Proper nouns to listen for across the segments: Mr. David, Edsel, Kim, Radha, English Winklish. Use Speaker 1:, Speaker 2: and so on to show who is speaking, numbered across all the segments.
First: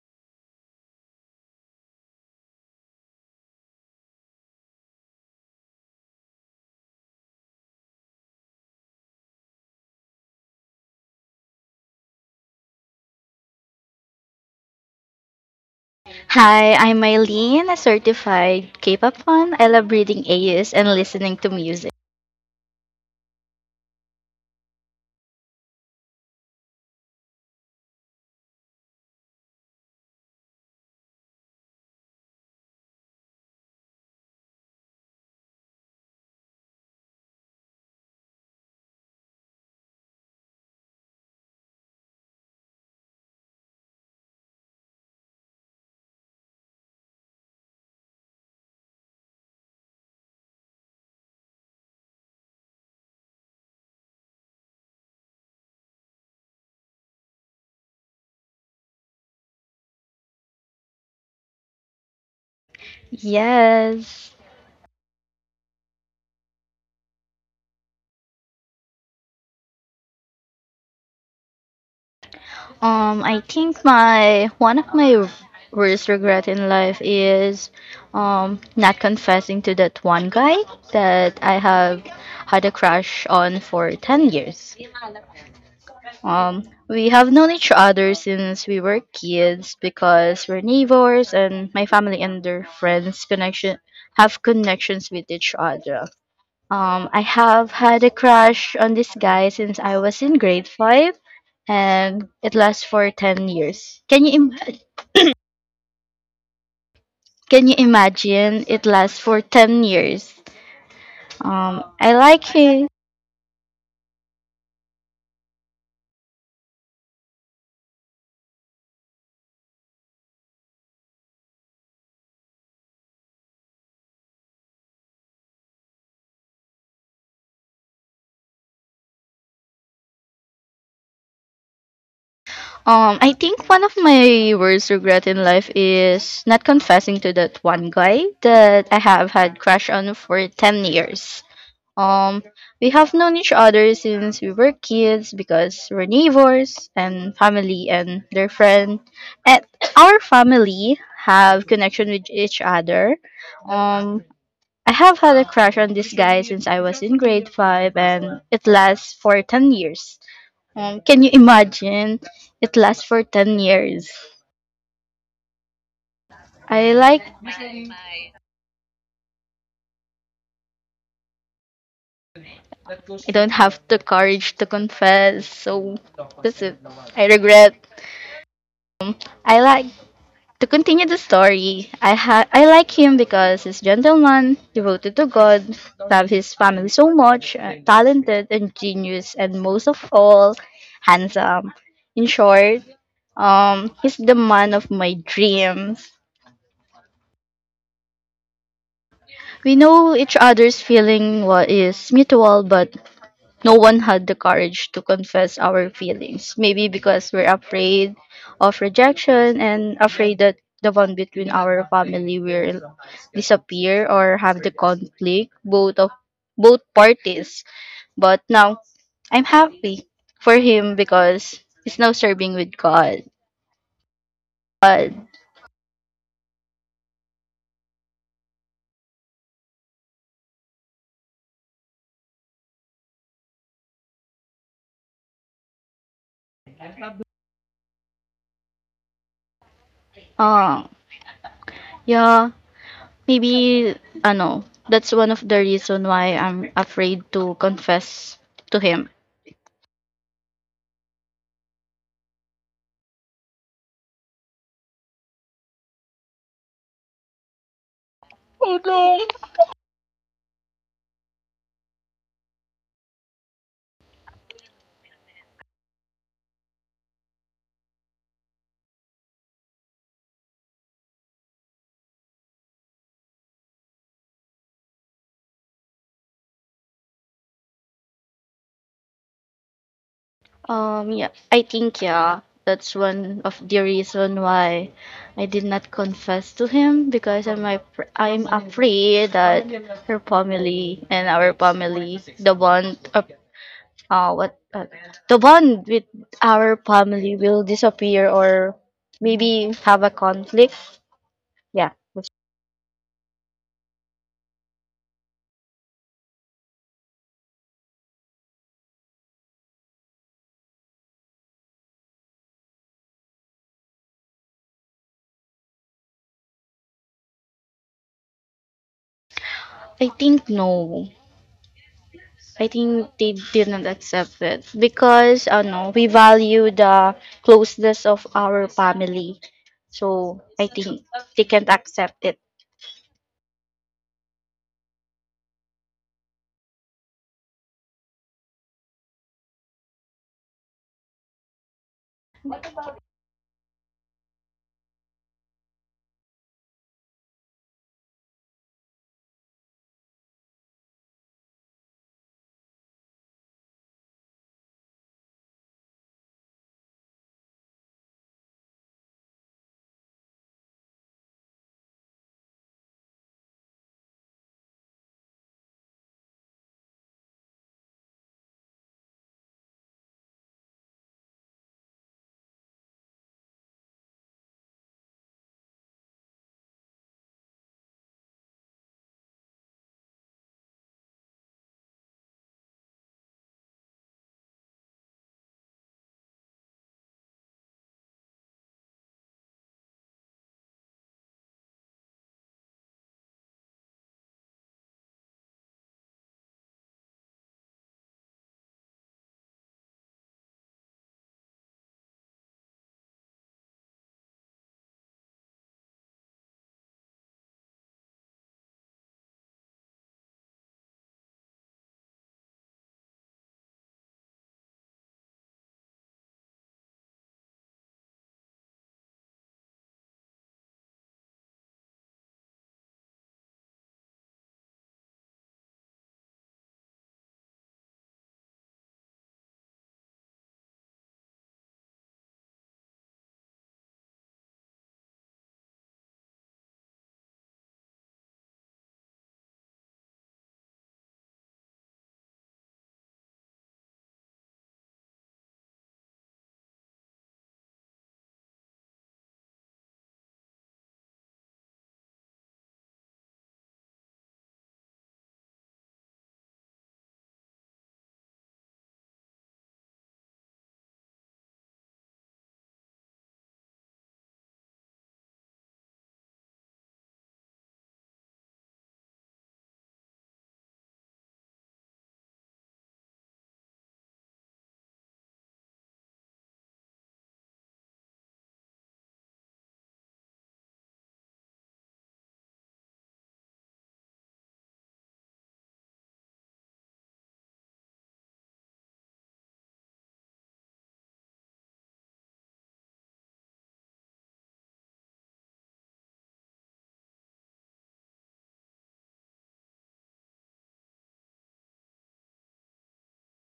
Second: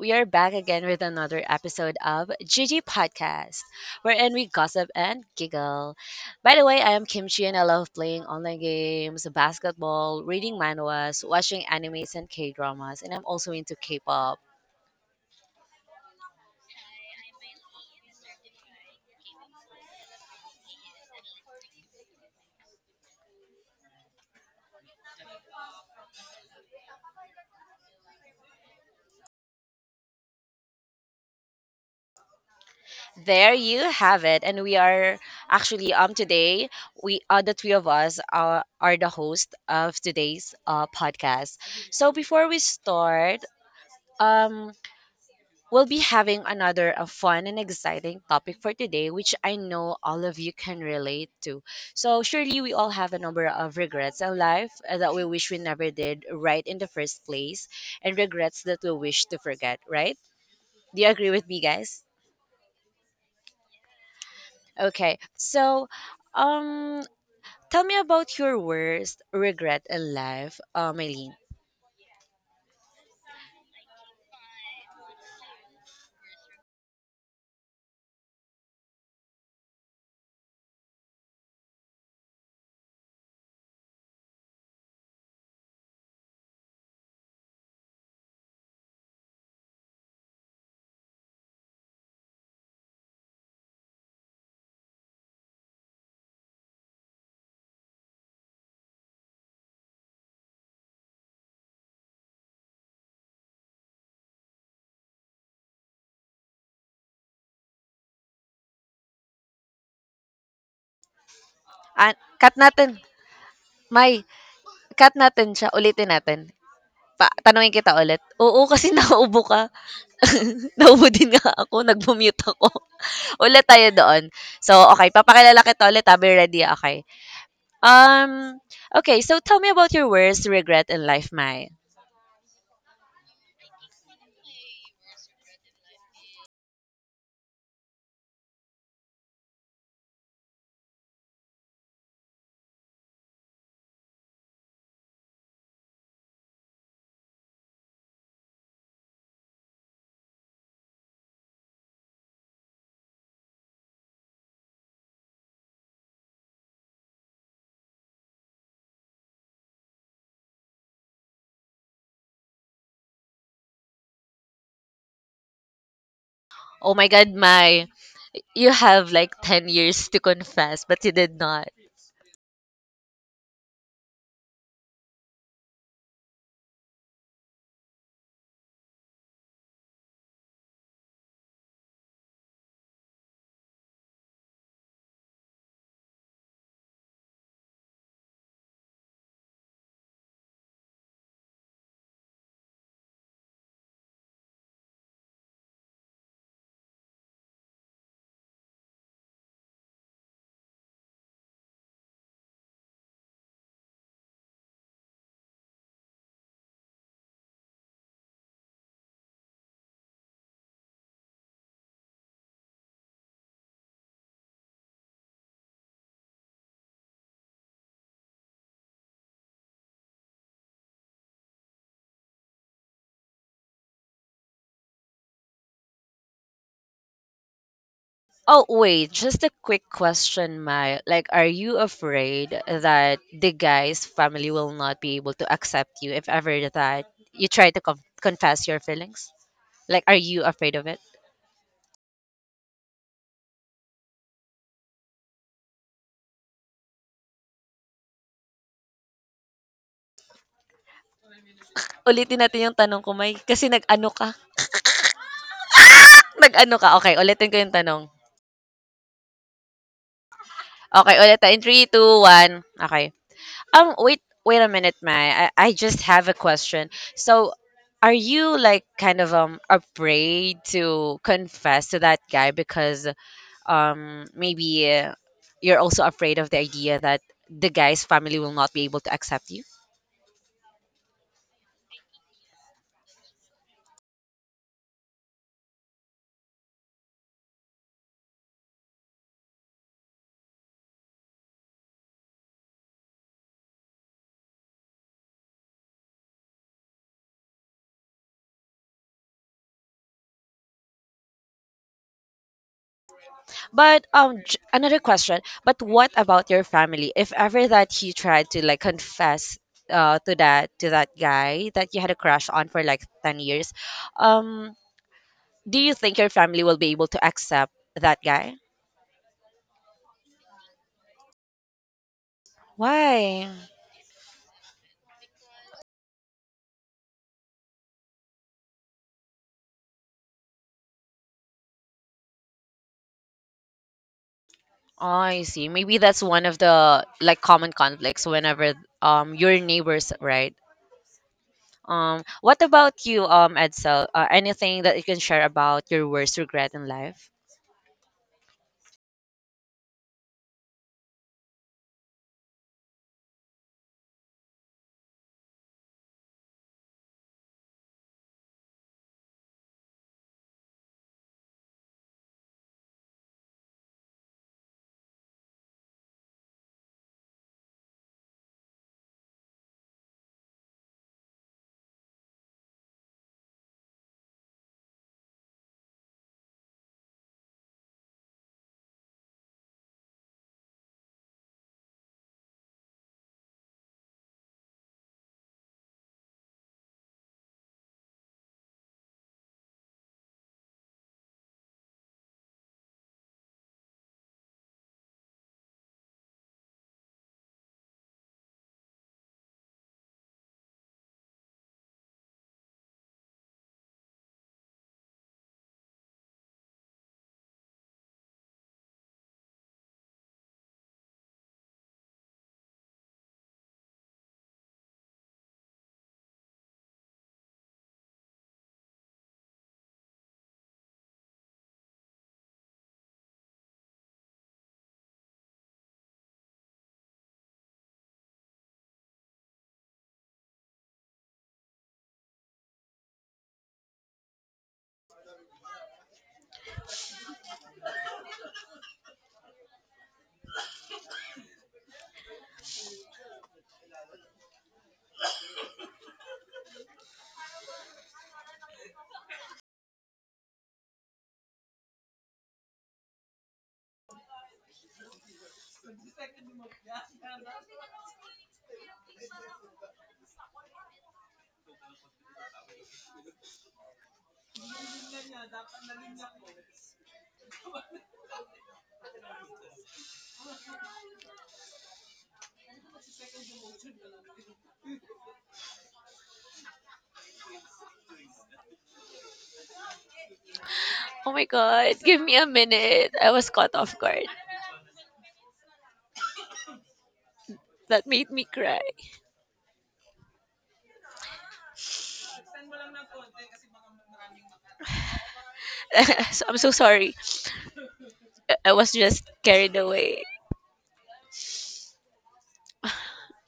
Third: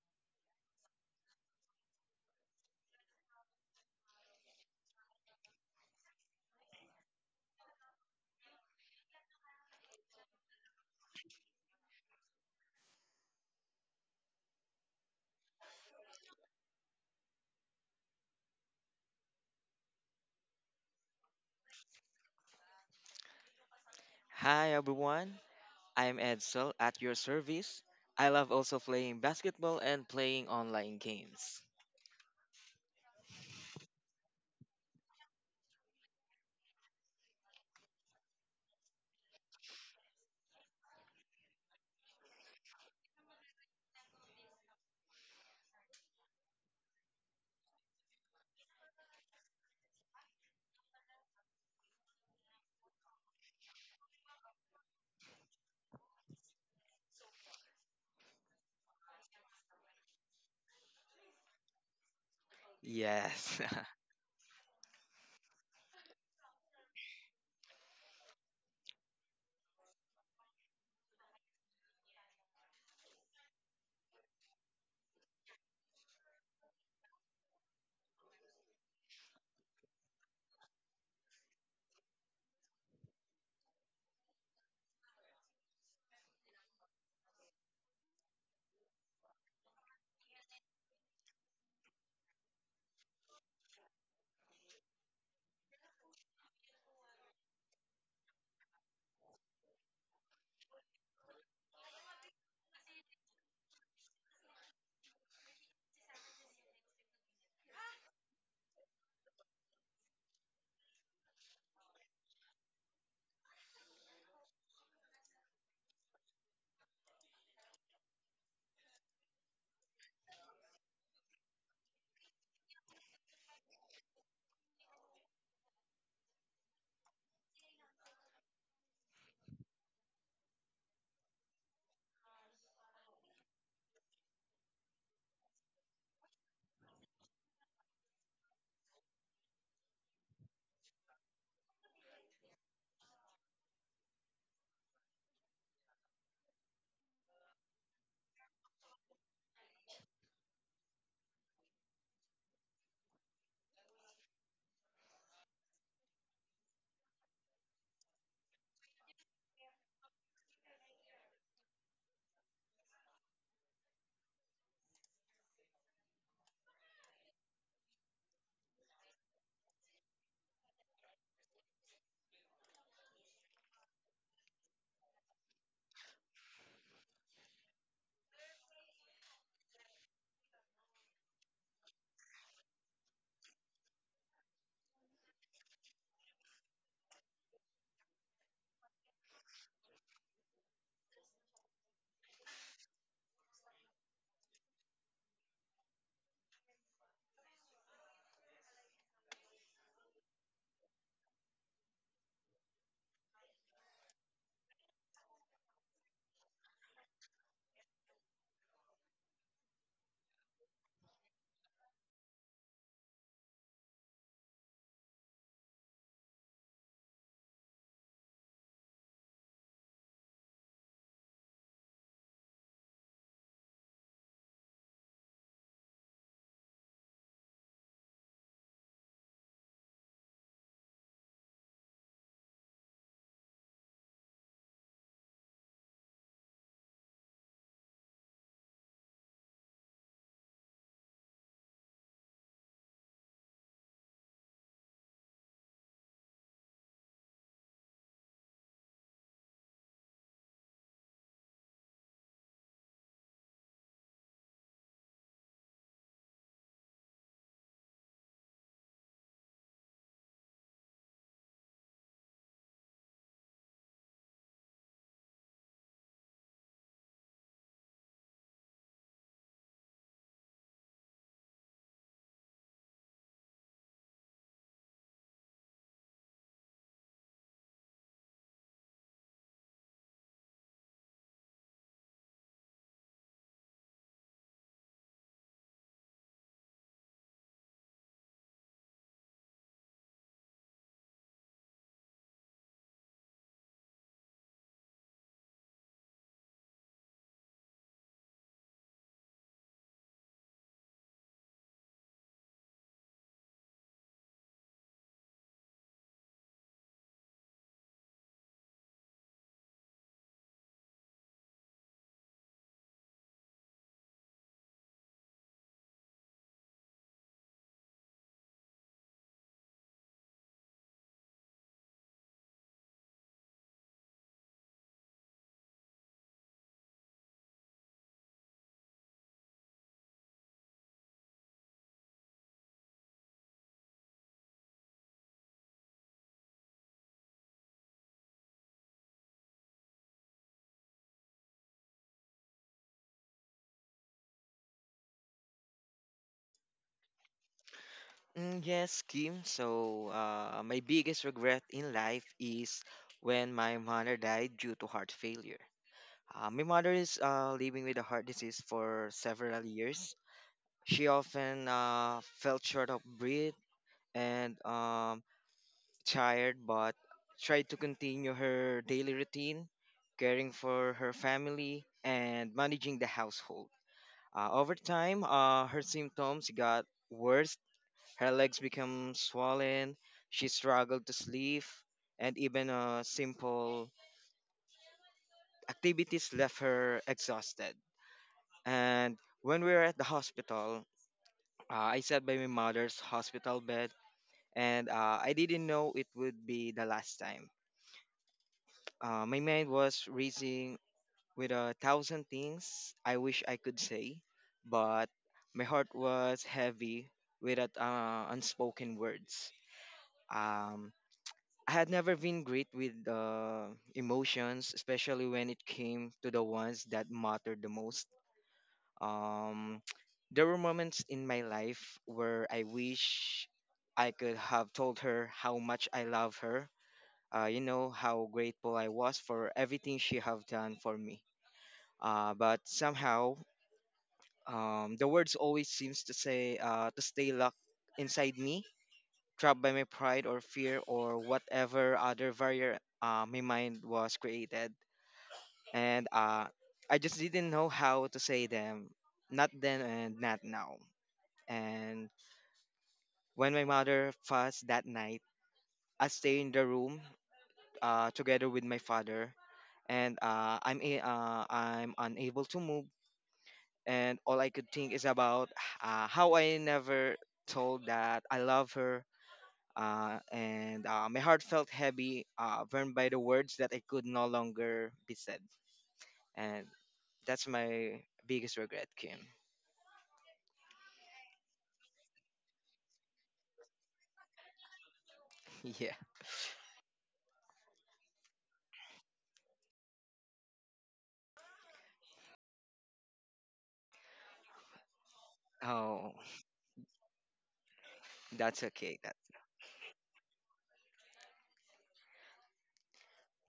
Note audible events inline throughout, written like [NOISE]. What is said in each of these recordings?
Speaker 1: We are back again with another episode of Gigi Podcast, wherein we gossip and giggle. By the way, I am Kimchi and I love playing online games, basketball, reading manhwas, watching animes and K dramas, and I'm also into K pop.
Speaker 2: Hi, I'm Eileen, a certified K-pop fan. I love reading AUs and listening to music.
Speaker 3: Hi everyone, I'm Edsel at your service. I love also playing basketball and playing online games.
Speaker 1: There you have it. And we are today, we the three of us are the host of today's podcast. So before we start, um we'll be having another fun and exciting topic for today, which I know all of you can relate to. So, surely we all have a number of regrets in life that we wish we never did right in the first place, and regrets that we wish to forget, right? Do you agree with me, guys?
Speaker 3: Yes. [LAUGHS]
Speaker 2: Yes.
Speaker 1: Okay, so um, tell me about your worst regret in life, Maylene.
Speaker 2: I think my one of my worst regret in life is not confessing to that one guy that I have had a crush on for 10 years. Um, we have known each other since we were kids because we're neighbors and my family and their friends connection, have connections with each other. I have had a crush on this guy since I was in grade five, and it lasts for 10 years. Can you imagine? It lasts for 10 years. I
Speaker 1: Ah,
Speaker 2: like
Speaker 1: cut natin.
Speaker 2: him.
Speaker 1: May, cut natin siya. Ulitin natin. Pa tanungin kita ulit. Oo, kasi naubo ka. [LAUGHS] Naubo din nga ako, nagmu-mute ako. [LAUGHS] Ulit tayo doon. So, okay, papakilala kita ulit ha, ready, okay. Um, okay, so tell me about your worst regret in life, Mai.
Speaker 2: I think one of my worst regret in life is not confessing to that one guy that I have had crush on for 10 years. Um, we have known each other since we were kids because we're neighbors and family and their friend. And our family have connection with each other. Um, I have had a crush on this guy since I was in grade five, and it lasts for 10 years. Can you imagine? It lasts for 10 years. I
Speaker 1: Oh my
Speaker 2: like.
Speaker 1: God, Mai, you have like 10 years to confess, but you did not.
Speaker 2: I don't have the courage to confess, so that's it. I regret. I like to continue the story, I like him because he's gentleman, devoted to God, loved his family so much, talented, ingenious, and most of all, handsome. In short, he's the man of my dreams. We know each other's feeling what is mutual, but no one had the courage to confess our feelings. Maybe because we're afraid of rejection and afraid that the bond between our family will disappear or have the conflict both parties. But now I'm happy for him because he's now serving with God. But
Speaker 1: Oh, wait, just a quick question, Mai. Like, are you afraid that the guy's family will not be able to accept you if ever that you try to confess your feelings? Like, are you afraid
Speaker 2: uh,
Speaker 1: of it?
Speaker 2: yeah, maybe ano, that's one of the reason why I'm afraid to confess to him.
Speaker 1: Ulitin natin yung tanong ko, Mai. Kasi nag-ano ka? Nag-ano ka? Okay, ulitin ko yung tanong. Okay, ulitin. In three, two, one. Okay. Wait, wait a minute, Mai. I just have a question. So, are you like kind of afraid to confess to that guy because maybe you're also afraid of the idea that the guy's family will not be able to accept you?
Speaker 2: Yeah, I think yeah, that's one of the reason why I did not confess to him because I'm afraid that her family and our family, the bond of what the bond with our family will disappear or maybe have a conflict. Yeah, that's-
Speaker 1: But another question, but what about your family? If ever that you tried to like confess to that guy that you had a crush on for like 10 years, um do you think your family will be able to accept that guy?
Speaker 2: I think no. I think they
Speaker 1: Why?
Speaker 2: didn't accept it because I know we value the closeness of our family. So I think they can't accept it.
Speaker 1: Oh, I see. Maybe that's one of the like common conflicts whenever your neighbors, right? What about you, Edsel? Anything that you can share about your worst regret in life?
Speaker 3: Yes, Kim. So, my biggest regret in life is when my mother died due to heart failure. My mother is living with a heart disease for several years. She often felt short of breath and tired but tried to continue her daily routine, caring for her family and managing the household. Over time, her symptoms got worse. Her legs became swollen, she struggled to sleep, and even simple activities left her exhausted. And when we were at the hospital, I sat by my mother's hospital bed, and I didn't know it would be the last time. My mind was racing with a thousand things I wish I could say, but my heart was heavy with that, unspoken words. Um, I had never been great with emotions, especially when it came to the ones that mattered the most. Um, [TSK] there were moments in my life where I wish I could have told her how much I love her. You know how grateful I was for everything she have done for me. But somehow the words always seems to say to stay locked inside me, trapped by my pride or fear or whatever other barrier my mind was created, and I just didn't know how to say them, not then and not now. And when my mother passed that night, I stay in the room together with my father, and I'm unable to move and all I could think is about how I never told that I love her. And My heart felt heavy, burned by the words that I could no longer be said. And that's my biggest regret, Kim.
Speaker 1: Oh my god, give me a minute. I was caught off guard.
Speaker 3: [LAUGHS] yeah.
Speaker 1: That made me cry.
Speaker 3: Oh,
Speaker 1: [LAUGHS] So- I'm so sorry. I
Speaker 3: that's
Speaker 1: I was
Speaker 3: okay. That
Speaker 1: just carried away.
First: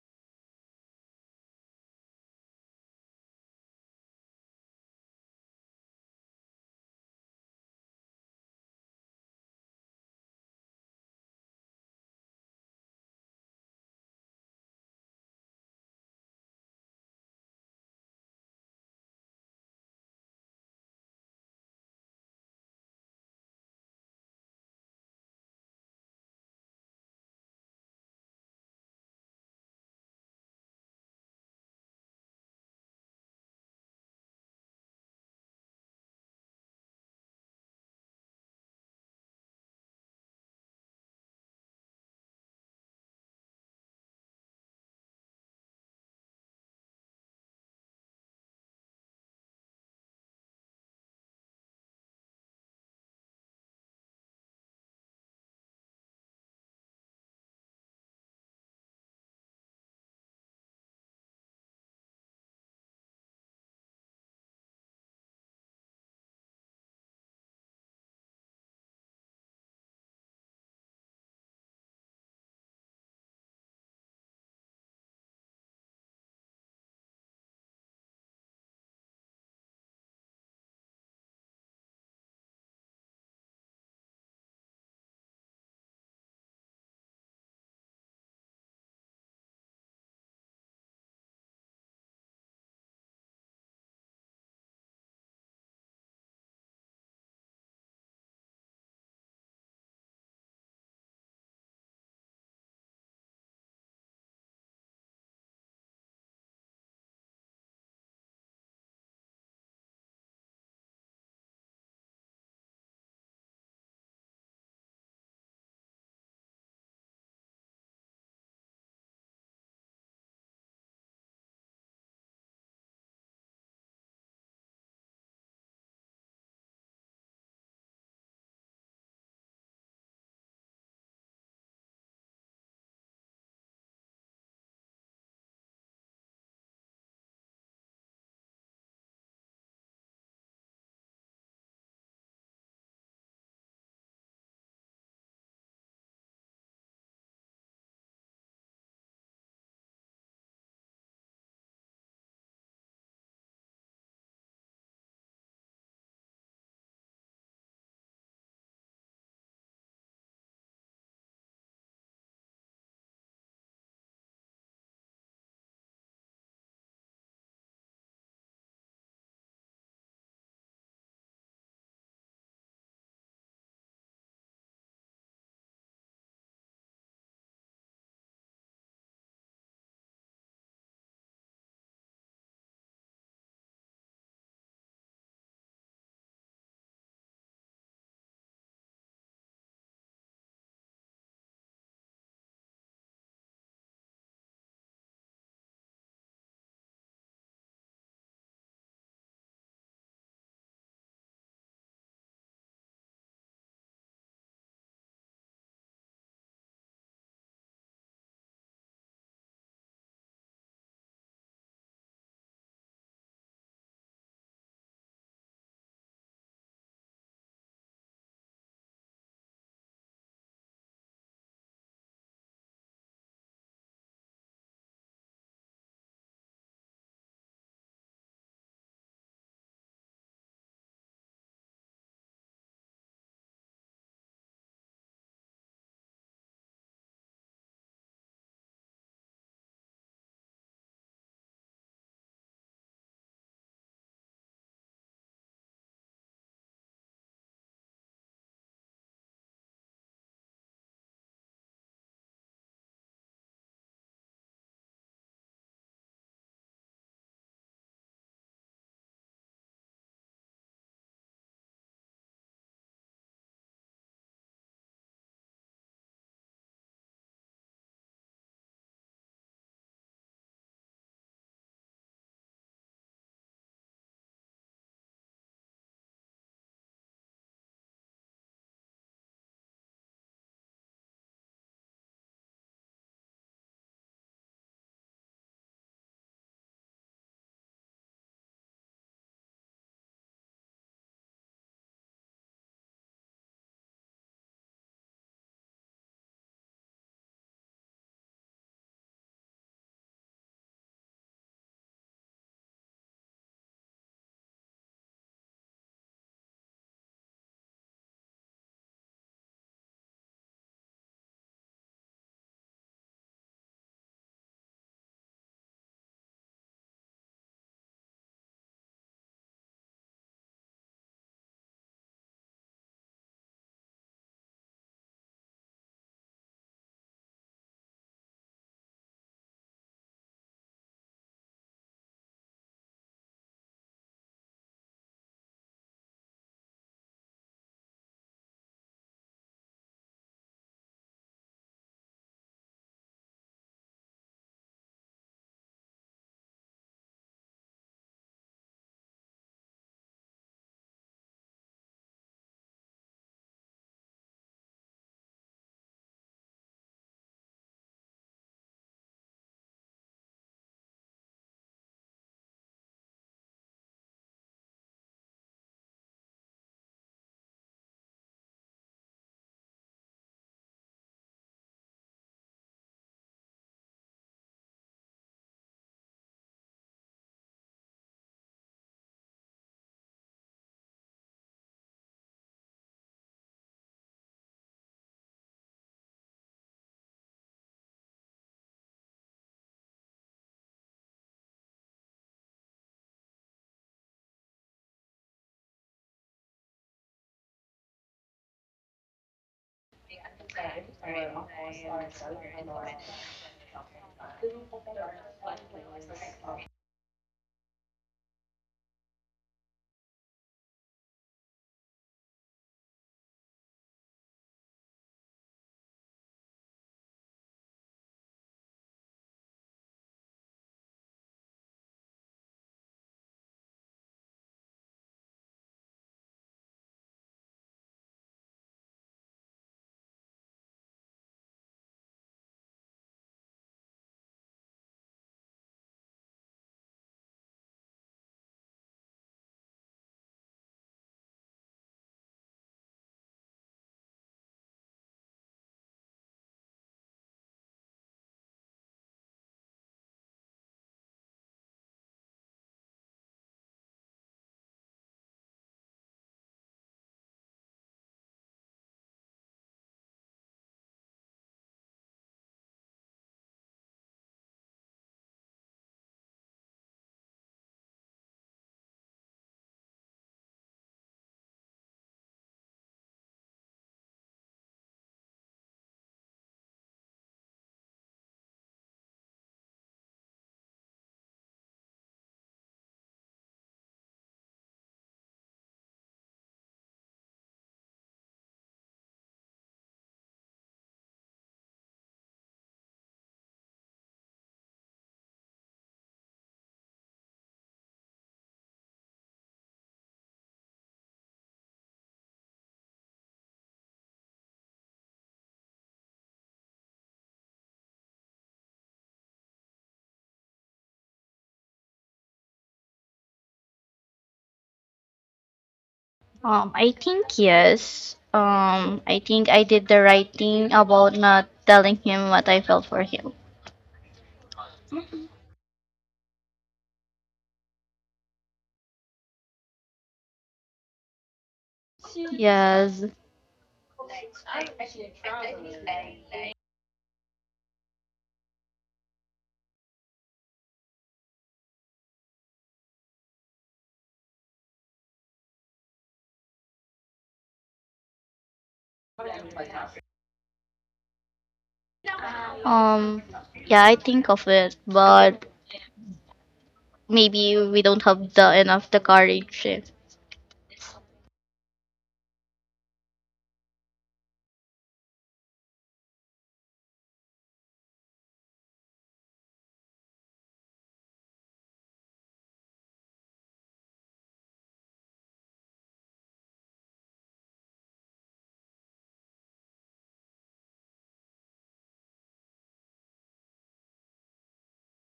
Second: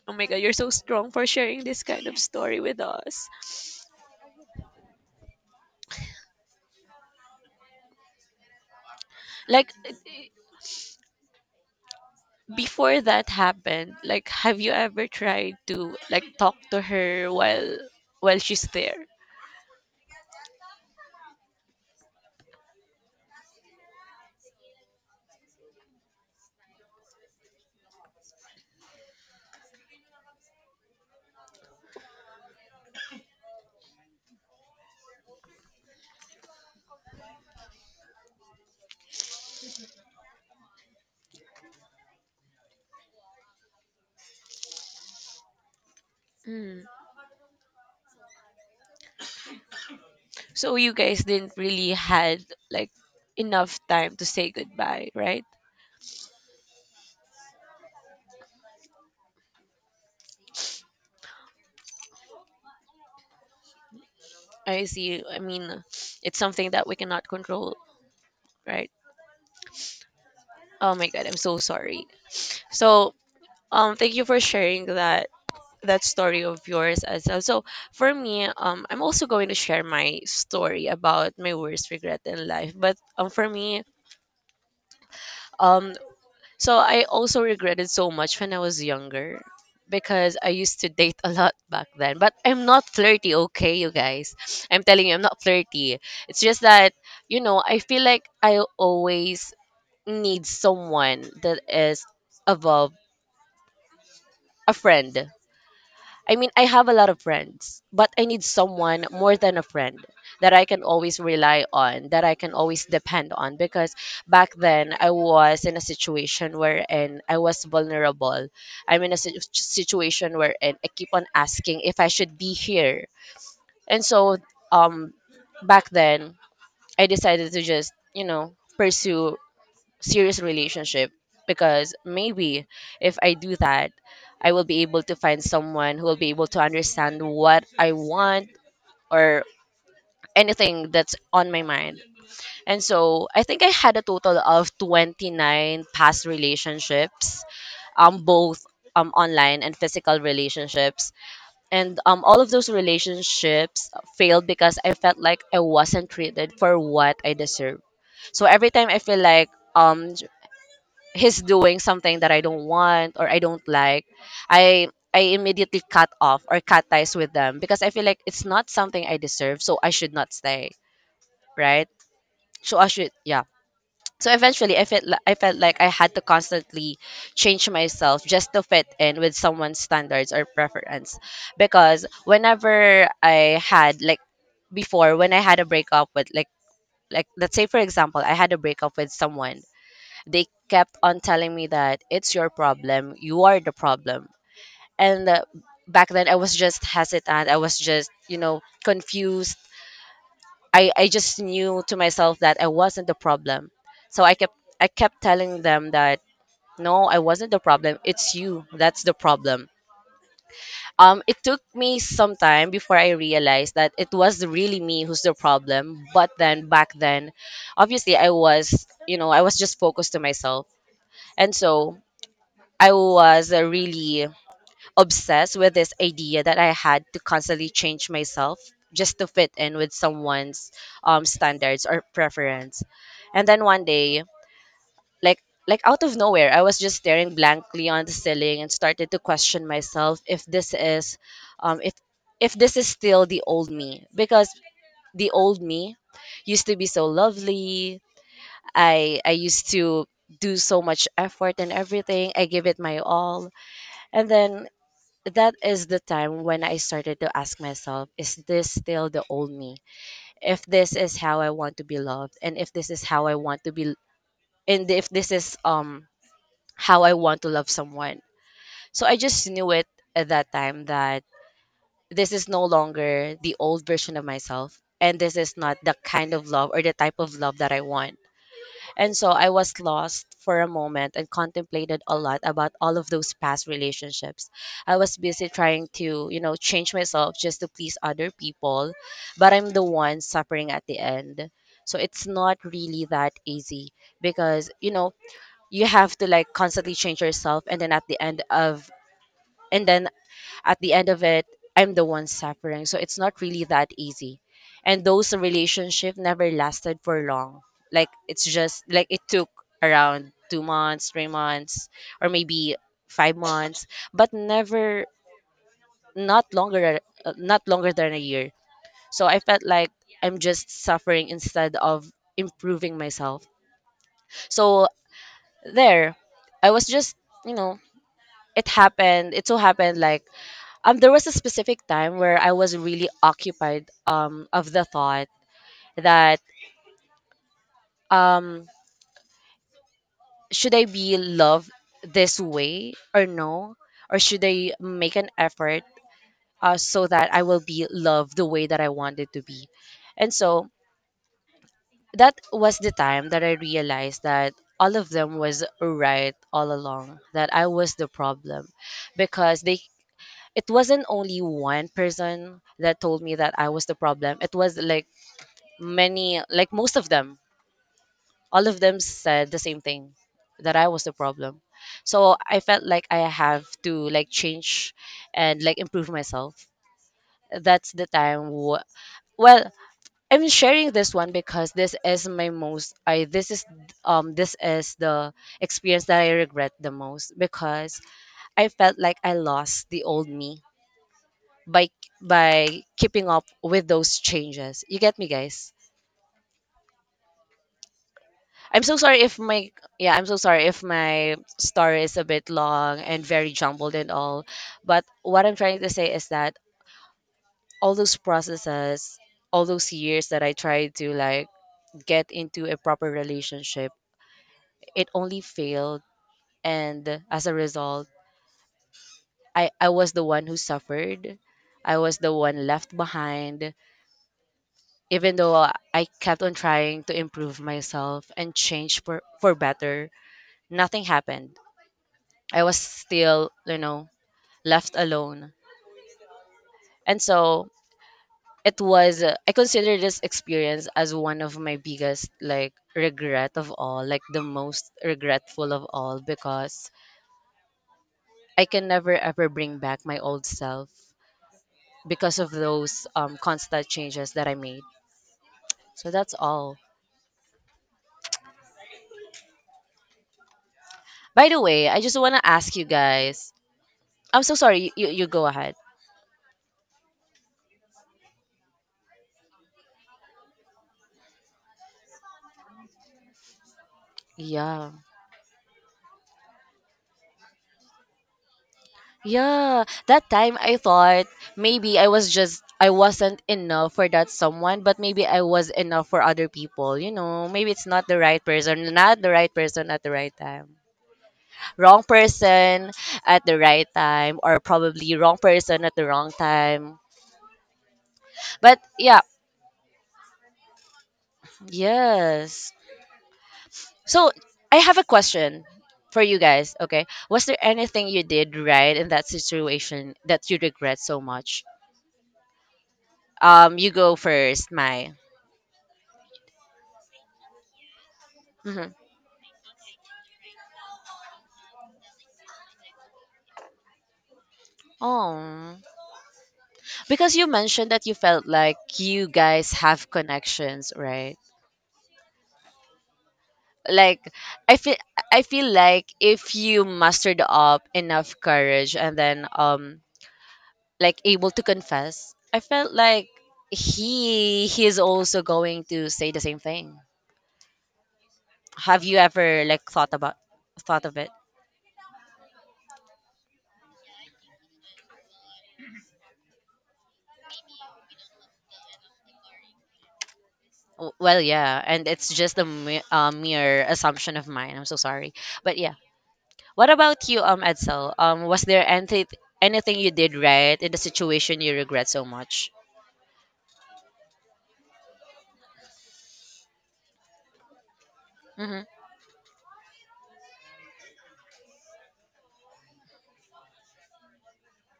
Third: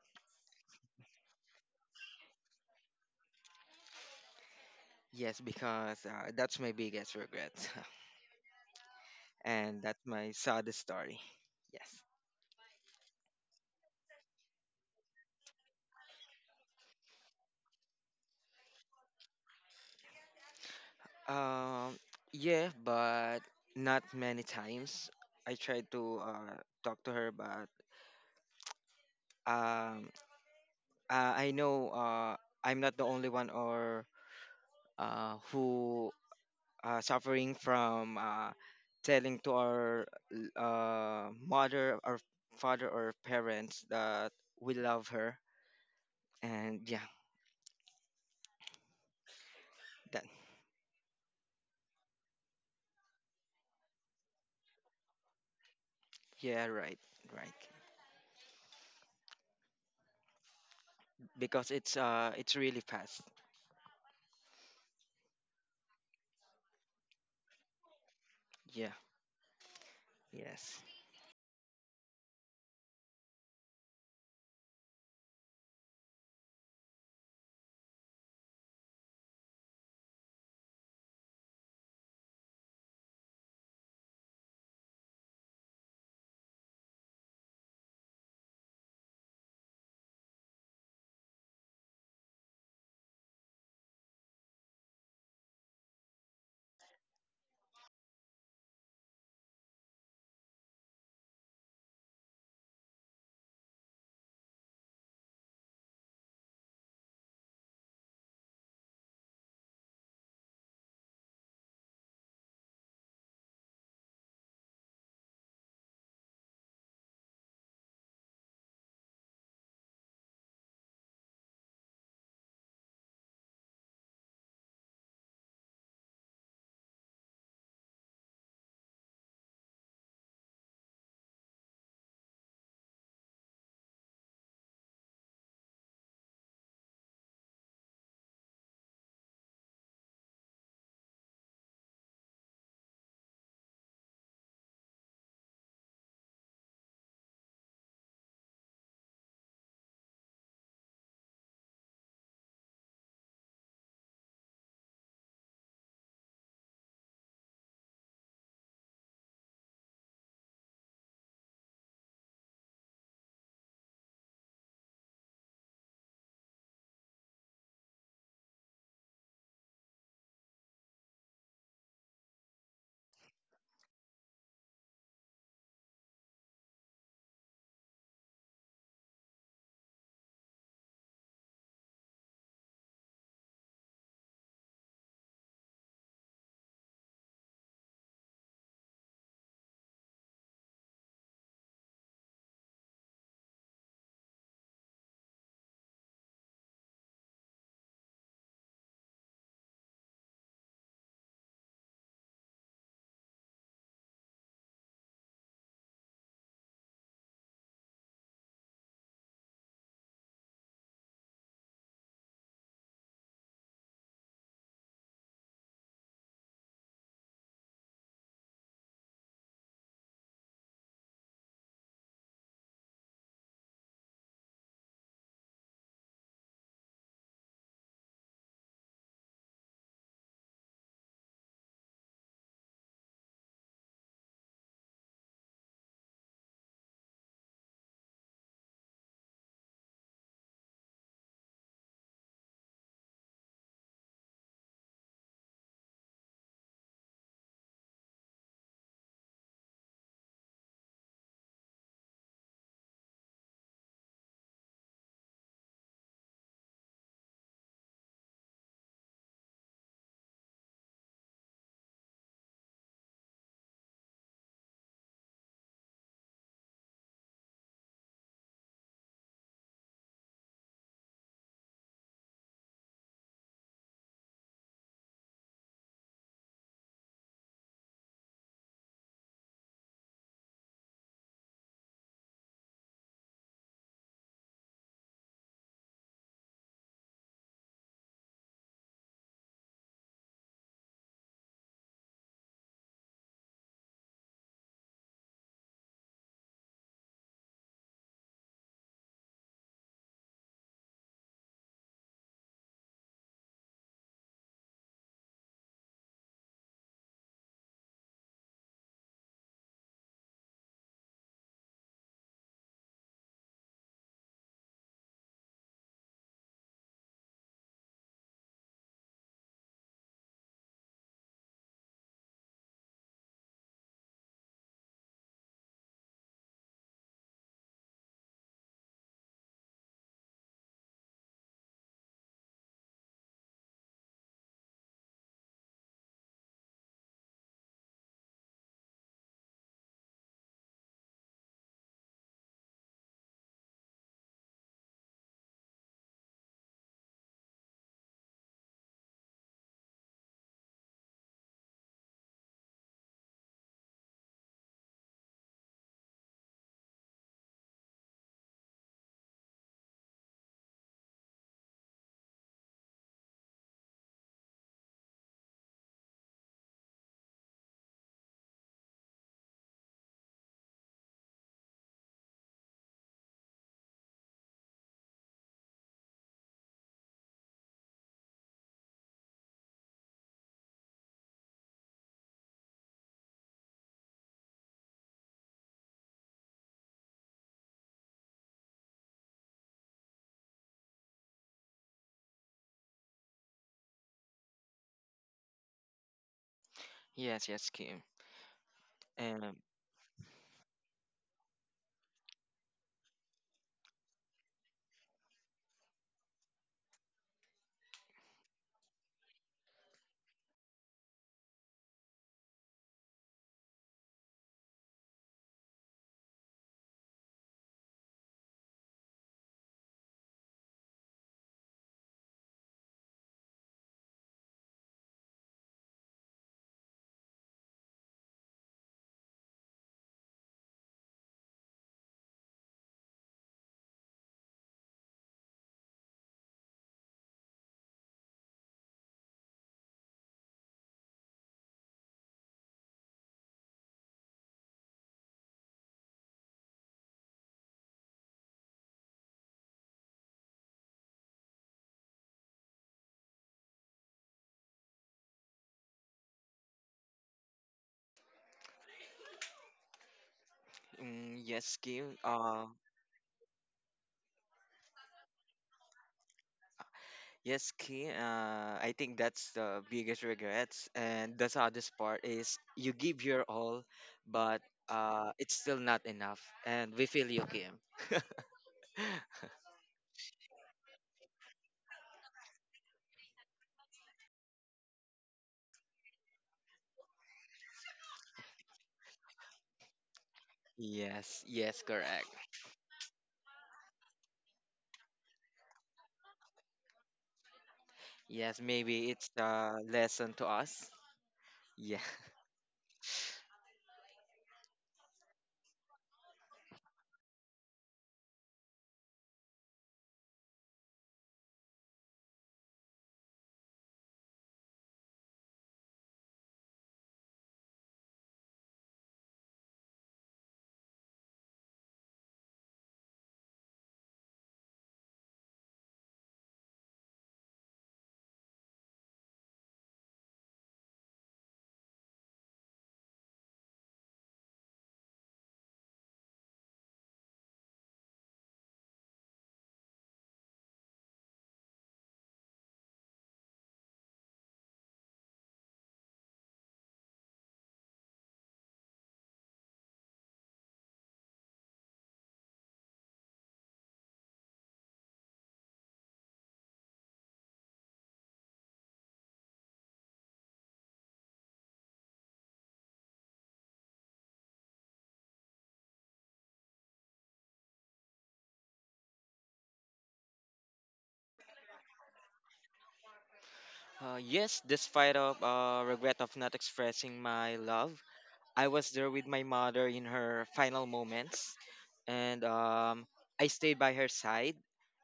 Speaker 1: Oh my god, you're so strong for sharing this kind of story with us.
Speaker 3: yes, because that's my biggest regret, [LAUGHS]
Speaker 1: Like
Speaker 3: and that's my saddest story. Yes.
Speaker 1: before that happened, like have you ever tried to like talk to her while she's there?
Speaker 3: Um. Yeah, but not many times. I tried to talk to her, but um I know I'm not the only one or who suffering from telling to our mother or father or parents that we love her
Speaker 1: Mm.
Speaker 3: and yeah that
Speaker 1: So you guys didn't really had like enough time to say goodbye, right?
Speaker 3: yeah right right because it's really fast.
Speaker 1: I see. I mean, it's something that we cannot control, right?
Speaker 3: Yeah. Yes.
Speaker 1: Oh my god, I'm so sorry. So, thank you for sharing that story of yours as well. So, for me, I'm also going to share my story about my worst regret in life, but for me, um so I also regretted so much when I was younger because I used to date a lot back then. But I'm not flirty, okay, you guys. I'm telling you, I'm not flirty. It's just that, you know, I feel like I always need someone that is above a friend. I mean, I have a lot of friends, but I need someone more than a friend that I can always rely on, that I can always depend on. Because back then, I was in a situation wherein I was vulnerable. I'm in a situation wherein I keep on asking if I should be here. And so, um, back then, I decided to just, you know, pursue serious relationship because maybe if I do that, I will be able to find someone who will be able to understand what I want or anything that's on my mind. And so I think I had a total of 29 past relationships, both online and physical relationships. And all of those relationships failed because I felt like I wasn't treated for what I deserve. So every time I feel like um he's doing something that I don't want or I don't like, I immediately cut off or cut ties with them because I feel like it's not something I deserve, so I should not stay, right? So I should, yeah. So eventually, I felt like I had to constantly change myself just to fit in with someone's standards or preference, because whenever I had like before when I had a breakup with like, let's say for example I had a breakup with someone, they kept on telling me that it's your problem, you are the problem. And back then I was just hesitant, I was just, you know, confused. I just knew to myself that I wasn't the problem. So I kept telling them that no, I wasn't the problem. It's you. That's the problem. It took me some time before I realized that it was really me who's the problem. But then back then, obviously I was, you know, I was just focused to myself. And so I was really obsessed with this idea that I had to constantly change myself just to fit in with someone's standards or preference. And then one day, like like out of nowhere, I was just staring blankly on the ceiling and started to question myself um, if if this is still the old me because the old me used to be so lovely. I used to do so much effort and everything. I give it my all. And then that is the time when I started to ask myself, is this still the old me? If this is how I want to be loved, and if this is how I want to be, and if this is how I want to love someone. So I just knew it at that time that this is no longer the old version of myself, and this is not the kind of love or the type of love that I want. And so I was lost for a moment and contemplated a lot about all of those past relationships. I was busy trying to, you know, change myself just to please other people, but I'm the one suffering at the end. So it's not really that easy because, you know, you have to like constantly change yourself and then and then at the end of it, I'm the one suffering. So it's not really that easy. And those relationship never lasted for long. Like it's just like it took around 2 months, 3 months, or maybe 5 months, but never not longer not longer than a year. So I felt like I'm just suffering instead of improving myself. So there, I was just, you know, it happened. It so happened like there was a specific time where I was really occupied of the thought that um should I be loved this way or no, or should I make an effort so that I will be loved the way that I wanted to be, and so that was the time that I realized that all of them was right all along that I was the problem because they it wasn't only one person that told me that I was the problem. It was like many like most of them, all of them said the same thing that I was the problem, so I felt like I have to like change and like improve myself. That's the time w- well, I'm sharing this one because this is my most I this is the experience that I regret the most because I felt like I lost the old me by keeping up with those changes, you get me guys?
Speaker 3: Yes. Yes, Kim.
Speaker 1: I'm so sorry if
Speaker 3: and um,
Speaker 1: my yeah, I'm so sorry if my story is a bit long and very jumbled and all. But what I'm trying to say is that all those processes, all those years that I tried to like get into a proper relationship, it only failed and as a result, I was the one who suffered. I was the one left behind even though I kept on trying to improve myself and change for better. Nothing happened. I was still, you know, left alone. And so it was, I consider this experience as one of my biggest, like, regret of all, like, the most regretful of all, because I can never ever bring back my old self because of those constant changes that I made. So that's all.
Speaker 3: yes
Speaker 1: By the
Speaker 3: Kim.
Speaker 1: way, I just want to ask you guys. I'm so sorry. You go ahead.
Speaker 3: Yes, Key. I think that's the biggest regrets, and the saddest part is you give your all, but
Speaker 1: Yeah.
Speaker 3: it's still not enough, and we feel you, Kim. [LAUGHS]
Speaker 1: Yeah, that time I thought maybe I wasn't enough for that someone, but maybe I was enough for other people. Maybe it's not the right person, not the right person at the right time.
Speaker 3: Yes, yes,
Speaker 1: Wrong
Speaker 3: correct.
Speaker 1: person at the right time or probably wrong person at the wrong time.
Speaker 3: Yes,
Speaker 1: But
Speaker 3: maybe
Speaker 1: yeah,
Speaker 3: it's a lesson to us. Yeah. [LAUGHS]
Speaker 1: yes. So, I have a question for you guys, okay? Was there anything you did right in that situation that you regret so much? You go first, Mai.
Speaker 2: I think yes.
Speaker 1: Mm-hmm.
Speaker 2: I think I did the right thing about not telling him what I felt for him.
Speaker 1: Oh, because you mentioned that you felt like you guys have connections, right?
Speaker 2: Yes.
Speaker 1: Like I feel I feel like if you mustered up enough courage and then like able to confess, I felt like he's also going to say the same thing. Have you ever like thought of it?
Speaker 2: Um, yeah, I think of it, but maybe we don't have the enough the courage.
Speaker 1: Well, yeah, and it's just a mere assumption of mine. I'm so sorry, but yeah. What about you, Edsel? Was there anything you did right in the situation you regret so much?
Speaker 3: Yes, despite of regret of not expressing my love, I
Speaker 1: Mm-hmm.
Speaker 3: was there with my mother in her final moments, and I stayed by her side.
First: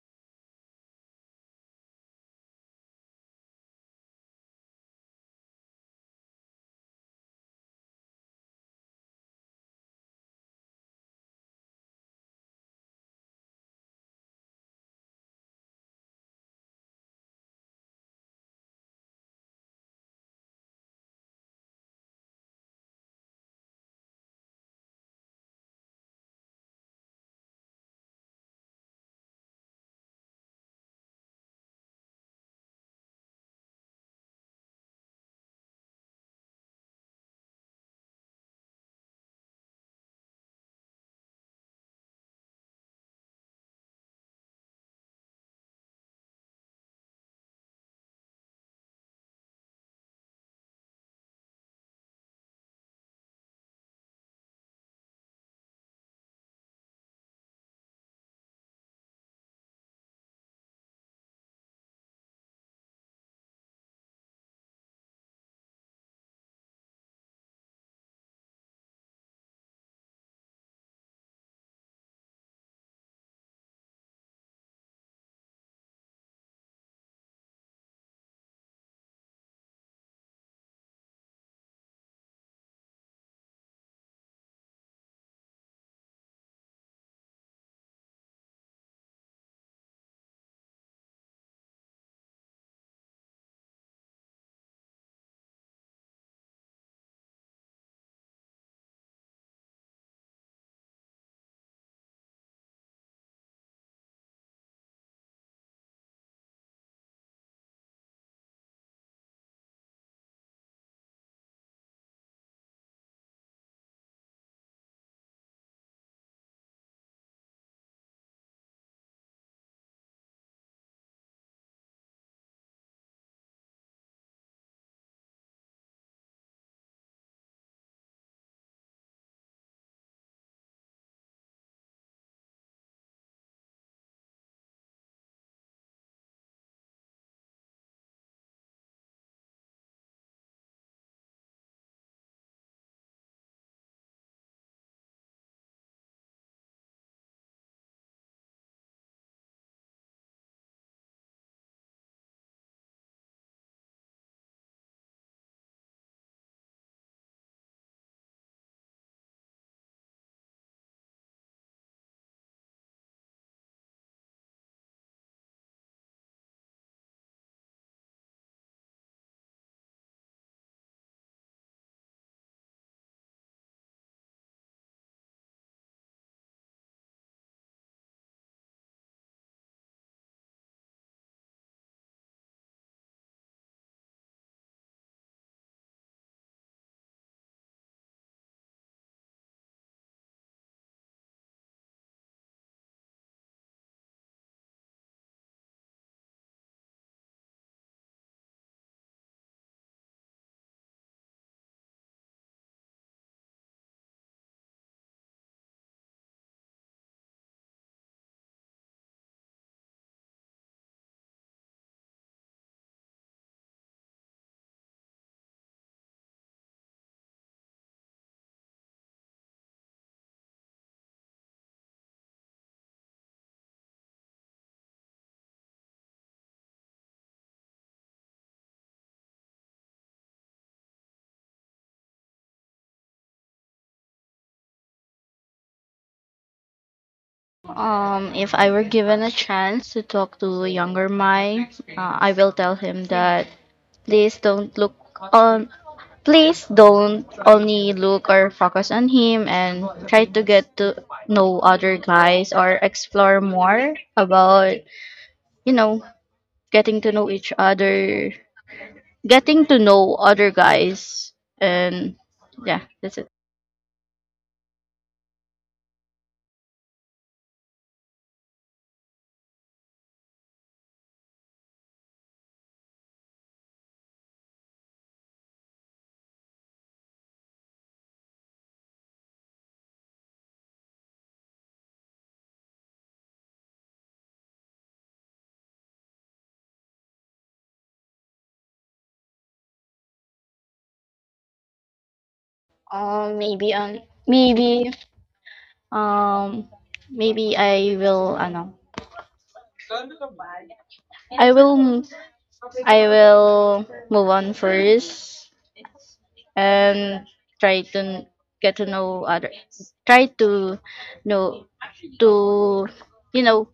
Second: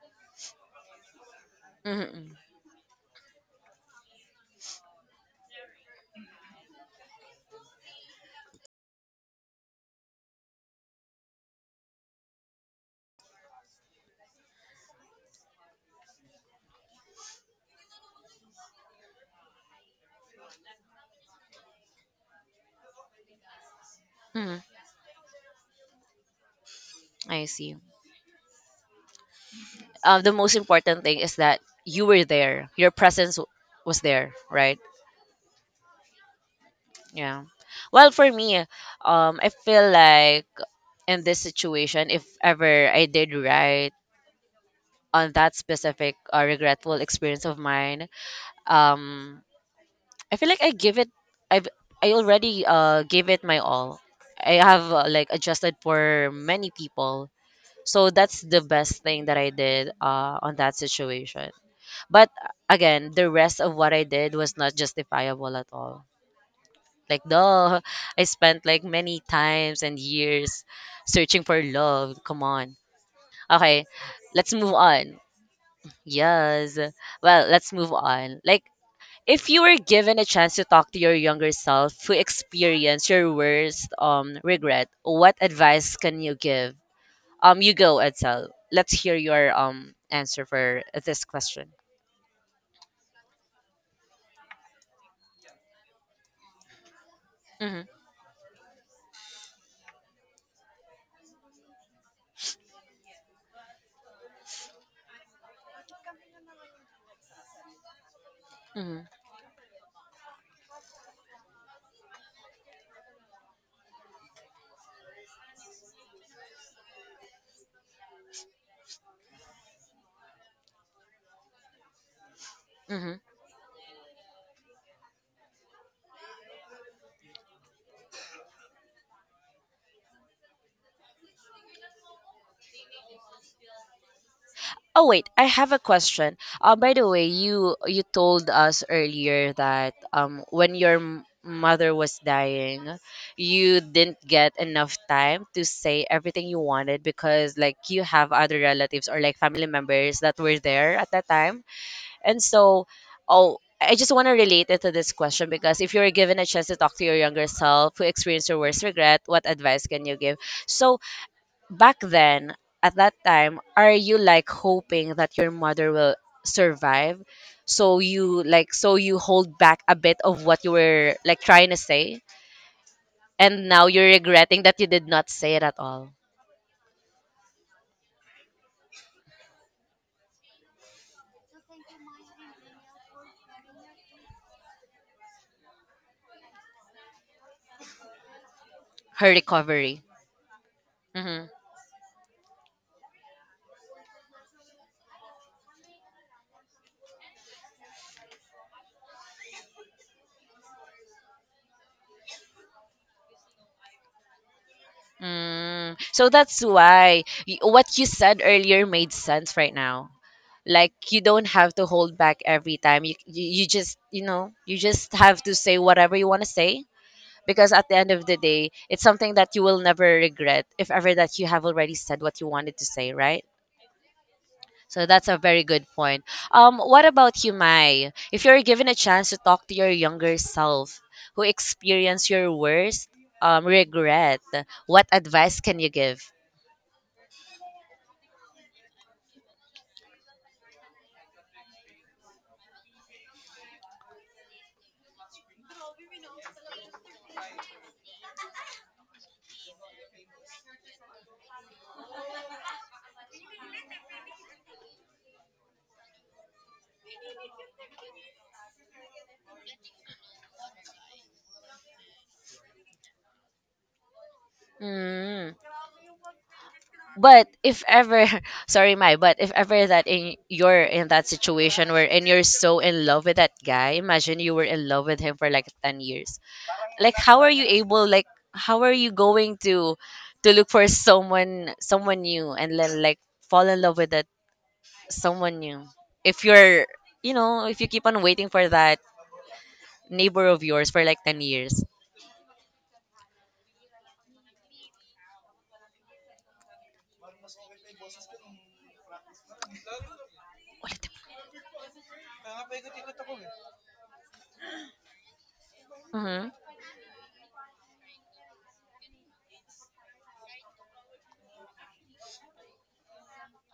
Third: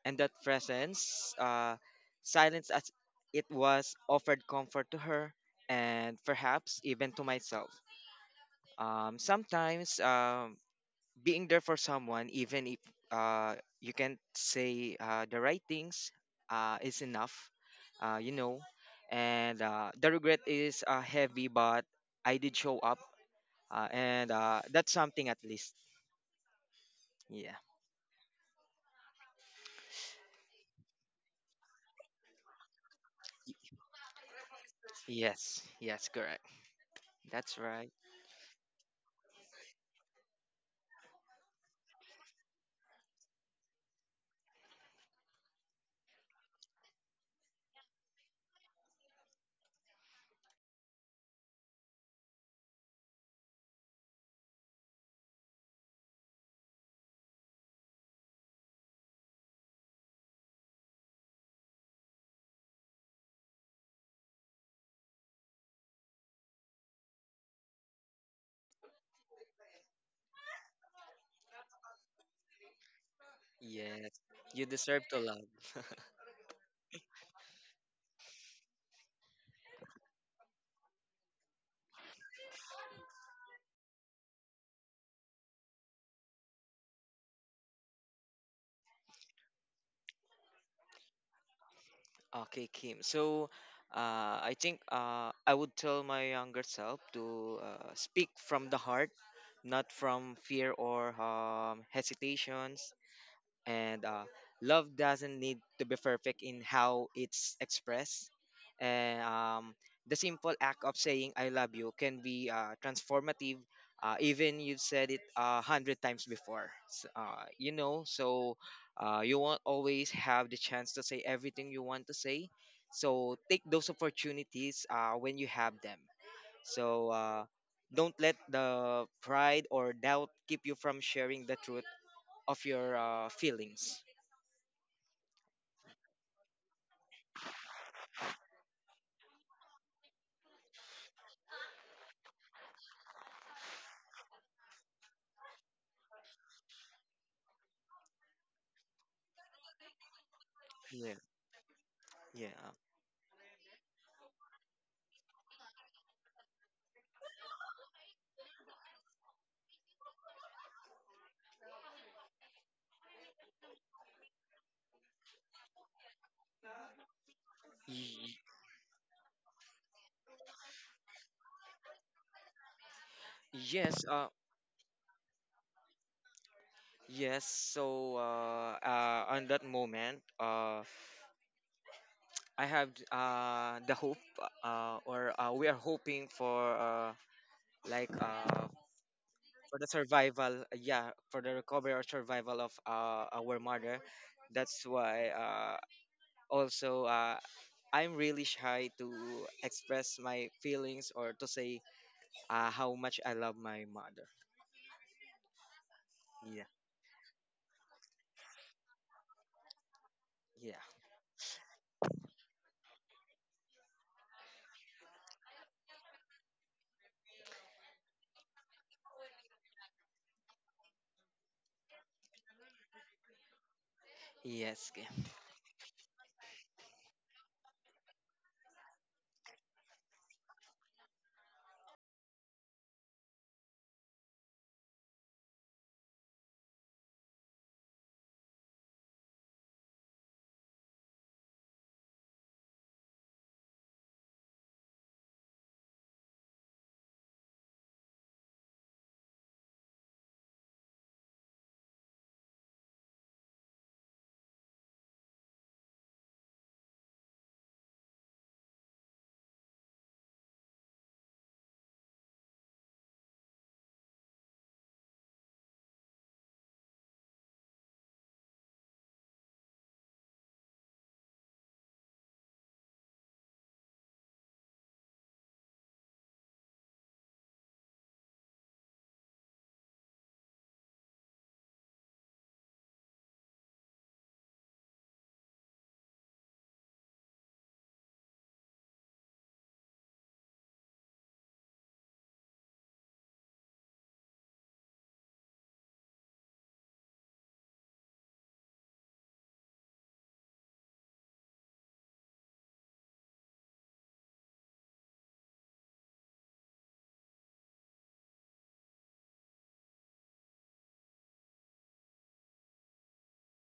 Speaker 3: And that presence,
Speaker 1: Mm-hmm.
Speaker 3: silence as it was, offered comfort to her and perhaps even to myself. Sometimes, being there for someone, even if uh, you can't say the right things, is enough, you know. And the regret is heavy, but I did show up uh, and
Speaker 1: Hmm.
Speaker 3: uh, that's something at least.
Speaker 1: I
Speaker 3: Yeah.
Speaker 1: see. The most important thing is that you were there. Your was there, right?
Speaker 3: Yes. Yes. Correct.
Speaker 1: Yeah.
Speaker 3: That's right.
Speaker 1: Well, for me, I feel like in this situation, if ever I did right on that specific regretful experience of mine, um, I feel like I've I already gave it my all. I have like adjusted for many people. So that's the best thing that I did on that situation. But again, the rest of what I did was not justifiable at all. Like duh, [LAUGHS] I spent like many times and years searching for love. Come on. Okay,
Speaker 3: Yes.
Speaker 1: let's
Speaker 3: You
Speaker 1: move
Speaker 3: deserve to
Speaker 1: on.
Speaker 3: love. [LAUGHS]
Speaker 1: Yes. Well, let's move on. Like if you were given a chance to talk to your younger self who experienced your worst regret, what advice can you give? You go, Edsel. Let's hear your answer for this question.
Speaker 3: Okay, Kim. So, I think I would tell my younger self to speak from the heart, not from fear or hesitations. And love doesn't need to be perfect in how it's expressed
Speaker 1: Mm-hmm.
Speaker 3: and the simple act of saying I love you can be transformative, even you've said it a hundred times before. You know, so you won't always have the chance to say everything you want to say,
Speaker 1: Mm-hmm.
Speaker 3: so take those opportunities when you have them. So don't let the pride or doubt keep you from sharing the truth of your feelings.
Speaker 1: Oh wait, I have a question. By the way, you told us earlier that when your mother was dying, you didn't get enough time to say everything you wanted because like you have other relatives or like family members that were there at
Speaker 3: Yeah,
Speaker 1: that time. And
Speaker 3: yeah.
Speaker 1: so, oh, I just want to relate it to this question because if you were given a chance to talk to your younger self who experienced your worst regret, what advice can you give? So back then at that time are you like hoping that your mother will survive so
Speaker 3: Y-
Speaker 1: you like so you hold back a bit of what you were like trying to say and now you're
Speaker 3: yes,
Speaker 1: regretting that you did not say it at all.
Speaker 3: yes. So, on that moment, I have the hope, or we are hoping for like uh
Speaker 1: Her
Speaker 3: for the
Speaker 1: recovery.
Speaker 3: survival, yeah, for
Speaker 1: Mm-hmm.
Speaker 3: the recovery or survival of our mother. That's why also I'm really shy to express my feelings or to say how much I love my mother.
Speaker 1: Mm. So
Speaker 3: Yeah,
Speaker 1: that's why what you said earlier made sense right now,
Speaker 3: yeah,
Speaker 1: like you don't have to hold back every time you just you know you just have to say whatever you want to say because at the end of the day it's something that you will never regret if ever that you have already said what you wanted to say, right?
Speaker 3: yes.
Speaker 1: So that's a very good point. What about you, Mai? If you're given a chance to talk to your younger self who experienced your worst regret, what advice can you give?
Speaker 2: If I were given a chance to talk to a younger Mai, I will tell him that please don't look on, please don't only look or focus on him and try to get to know other guys or explore more about, you know, getting to know each other, getting to know other guys, and yeah, that's it.
Speaker 1: Mm. But if ever, [LAUGHS] sorry, Mai, but if ever that in you're in that situation where and you're so in love with that guy, imagine you were in love with him for like 10 years. Like how are you able like how are you going to look for someone new and then like fall in love with that someone new if you're you know if you keep on waiting for that neighbor of yours for like 10 years.
Speaker 2: Um, maybe um, maybe um, maybe I will, ano, I will I will move on first
Speaker 1: Hmm.
Speaker 2: and try to n- get to know other try to know to you know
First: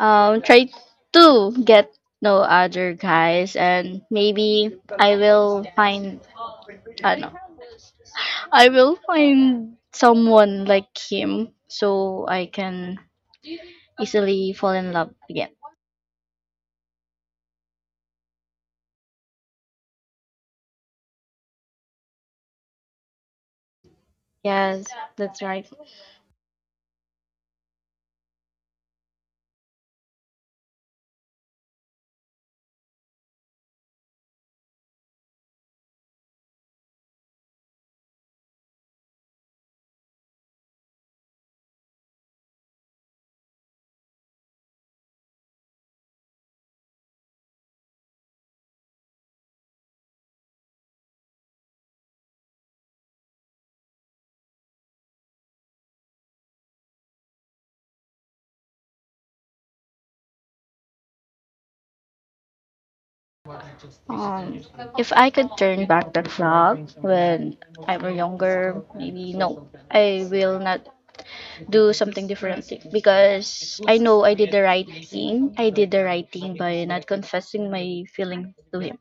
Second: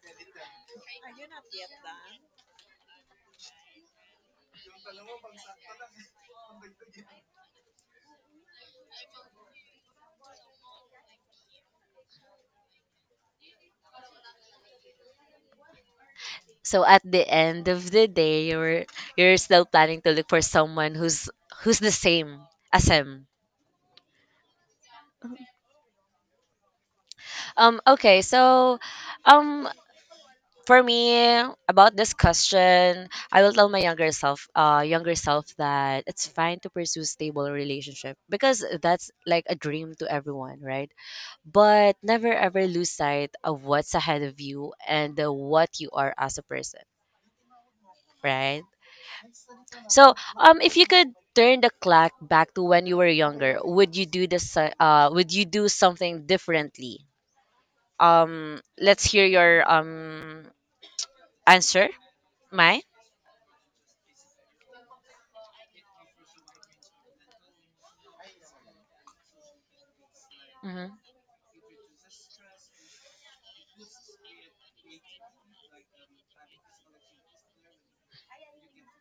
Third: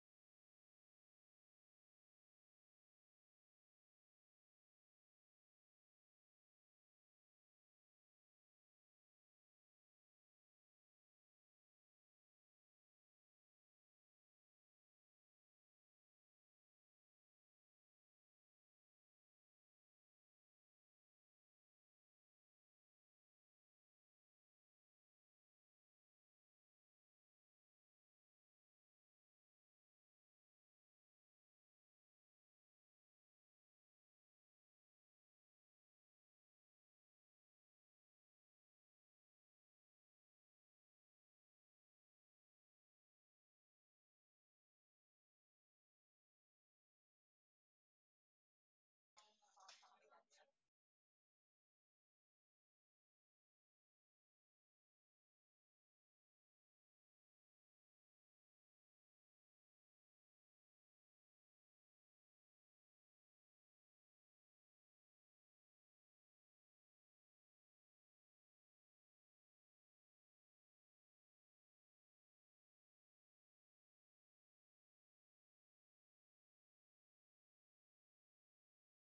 Speaker 2: try to get know other guys and maybe I will find I don't know I will find someone like him so I can easily fall in love again.
Speaker 1: So at the end of the day you're still planning to look for someone who's the same as him.
Speaker 2: Yes, that's right.
Speaker 1: Okay, so um for me, about this question, I will tell my younger self that it's fine to pursue stable relationship because that's like a dream to everyone, right? But never ever lose sight of what's ahead of you and what you are as a person, right? So, if you could turn the clock back to when you were younger, would you do this? Would you do something differently? Let's hear your answer, Mai.
Speaker 2: Um, if I could turn back the clock when I were younger, maybe no, I will not
Speaker 1: Hmm.
Speaker 2: do something differently because I know I did the right thing. I did the right thing by not confessing my feeling to him.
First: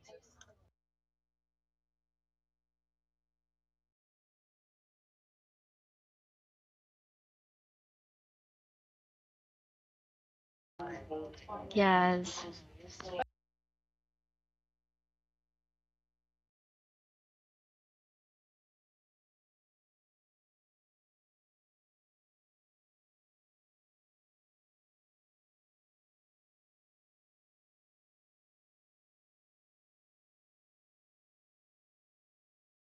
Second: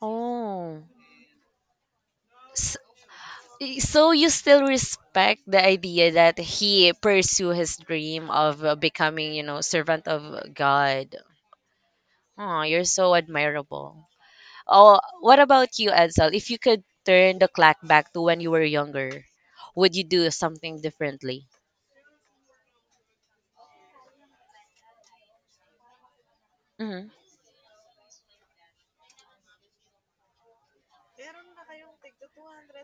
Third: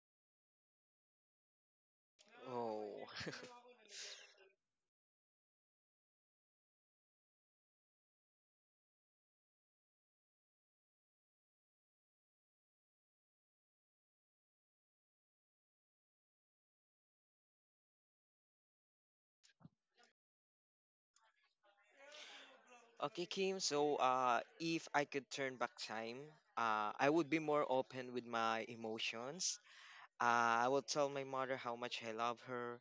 Speaker 1: Oh. S-
Speaker 3: Oh, [LAUGHS]
Speaker 1: So you still respect the idea that he pursue his dream of becoming, you know, servant of God.
Speaker 2: Yes.
Speaker 1: Oh, you're so admirable. Oh, what about you, Edsel? If you could turn the clock back to when you were younger, would you do something differently?
Speaker 3: okay, Kim. So, if I could turn back time,
Speaker 1: Mm-hmm.
Speaker 3: I would be more open with my emotions. I would tell my mother how much I love her,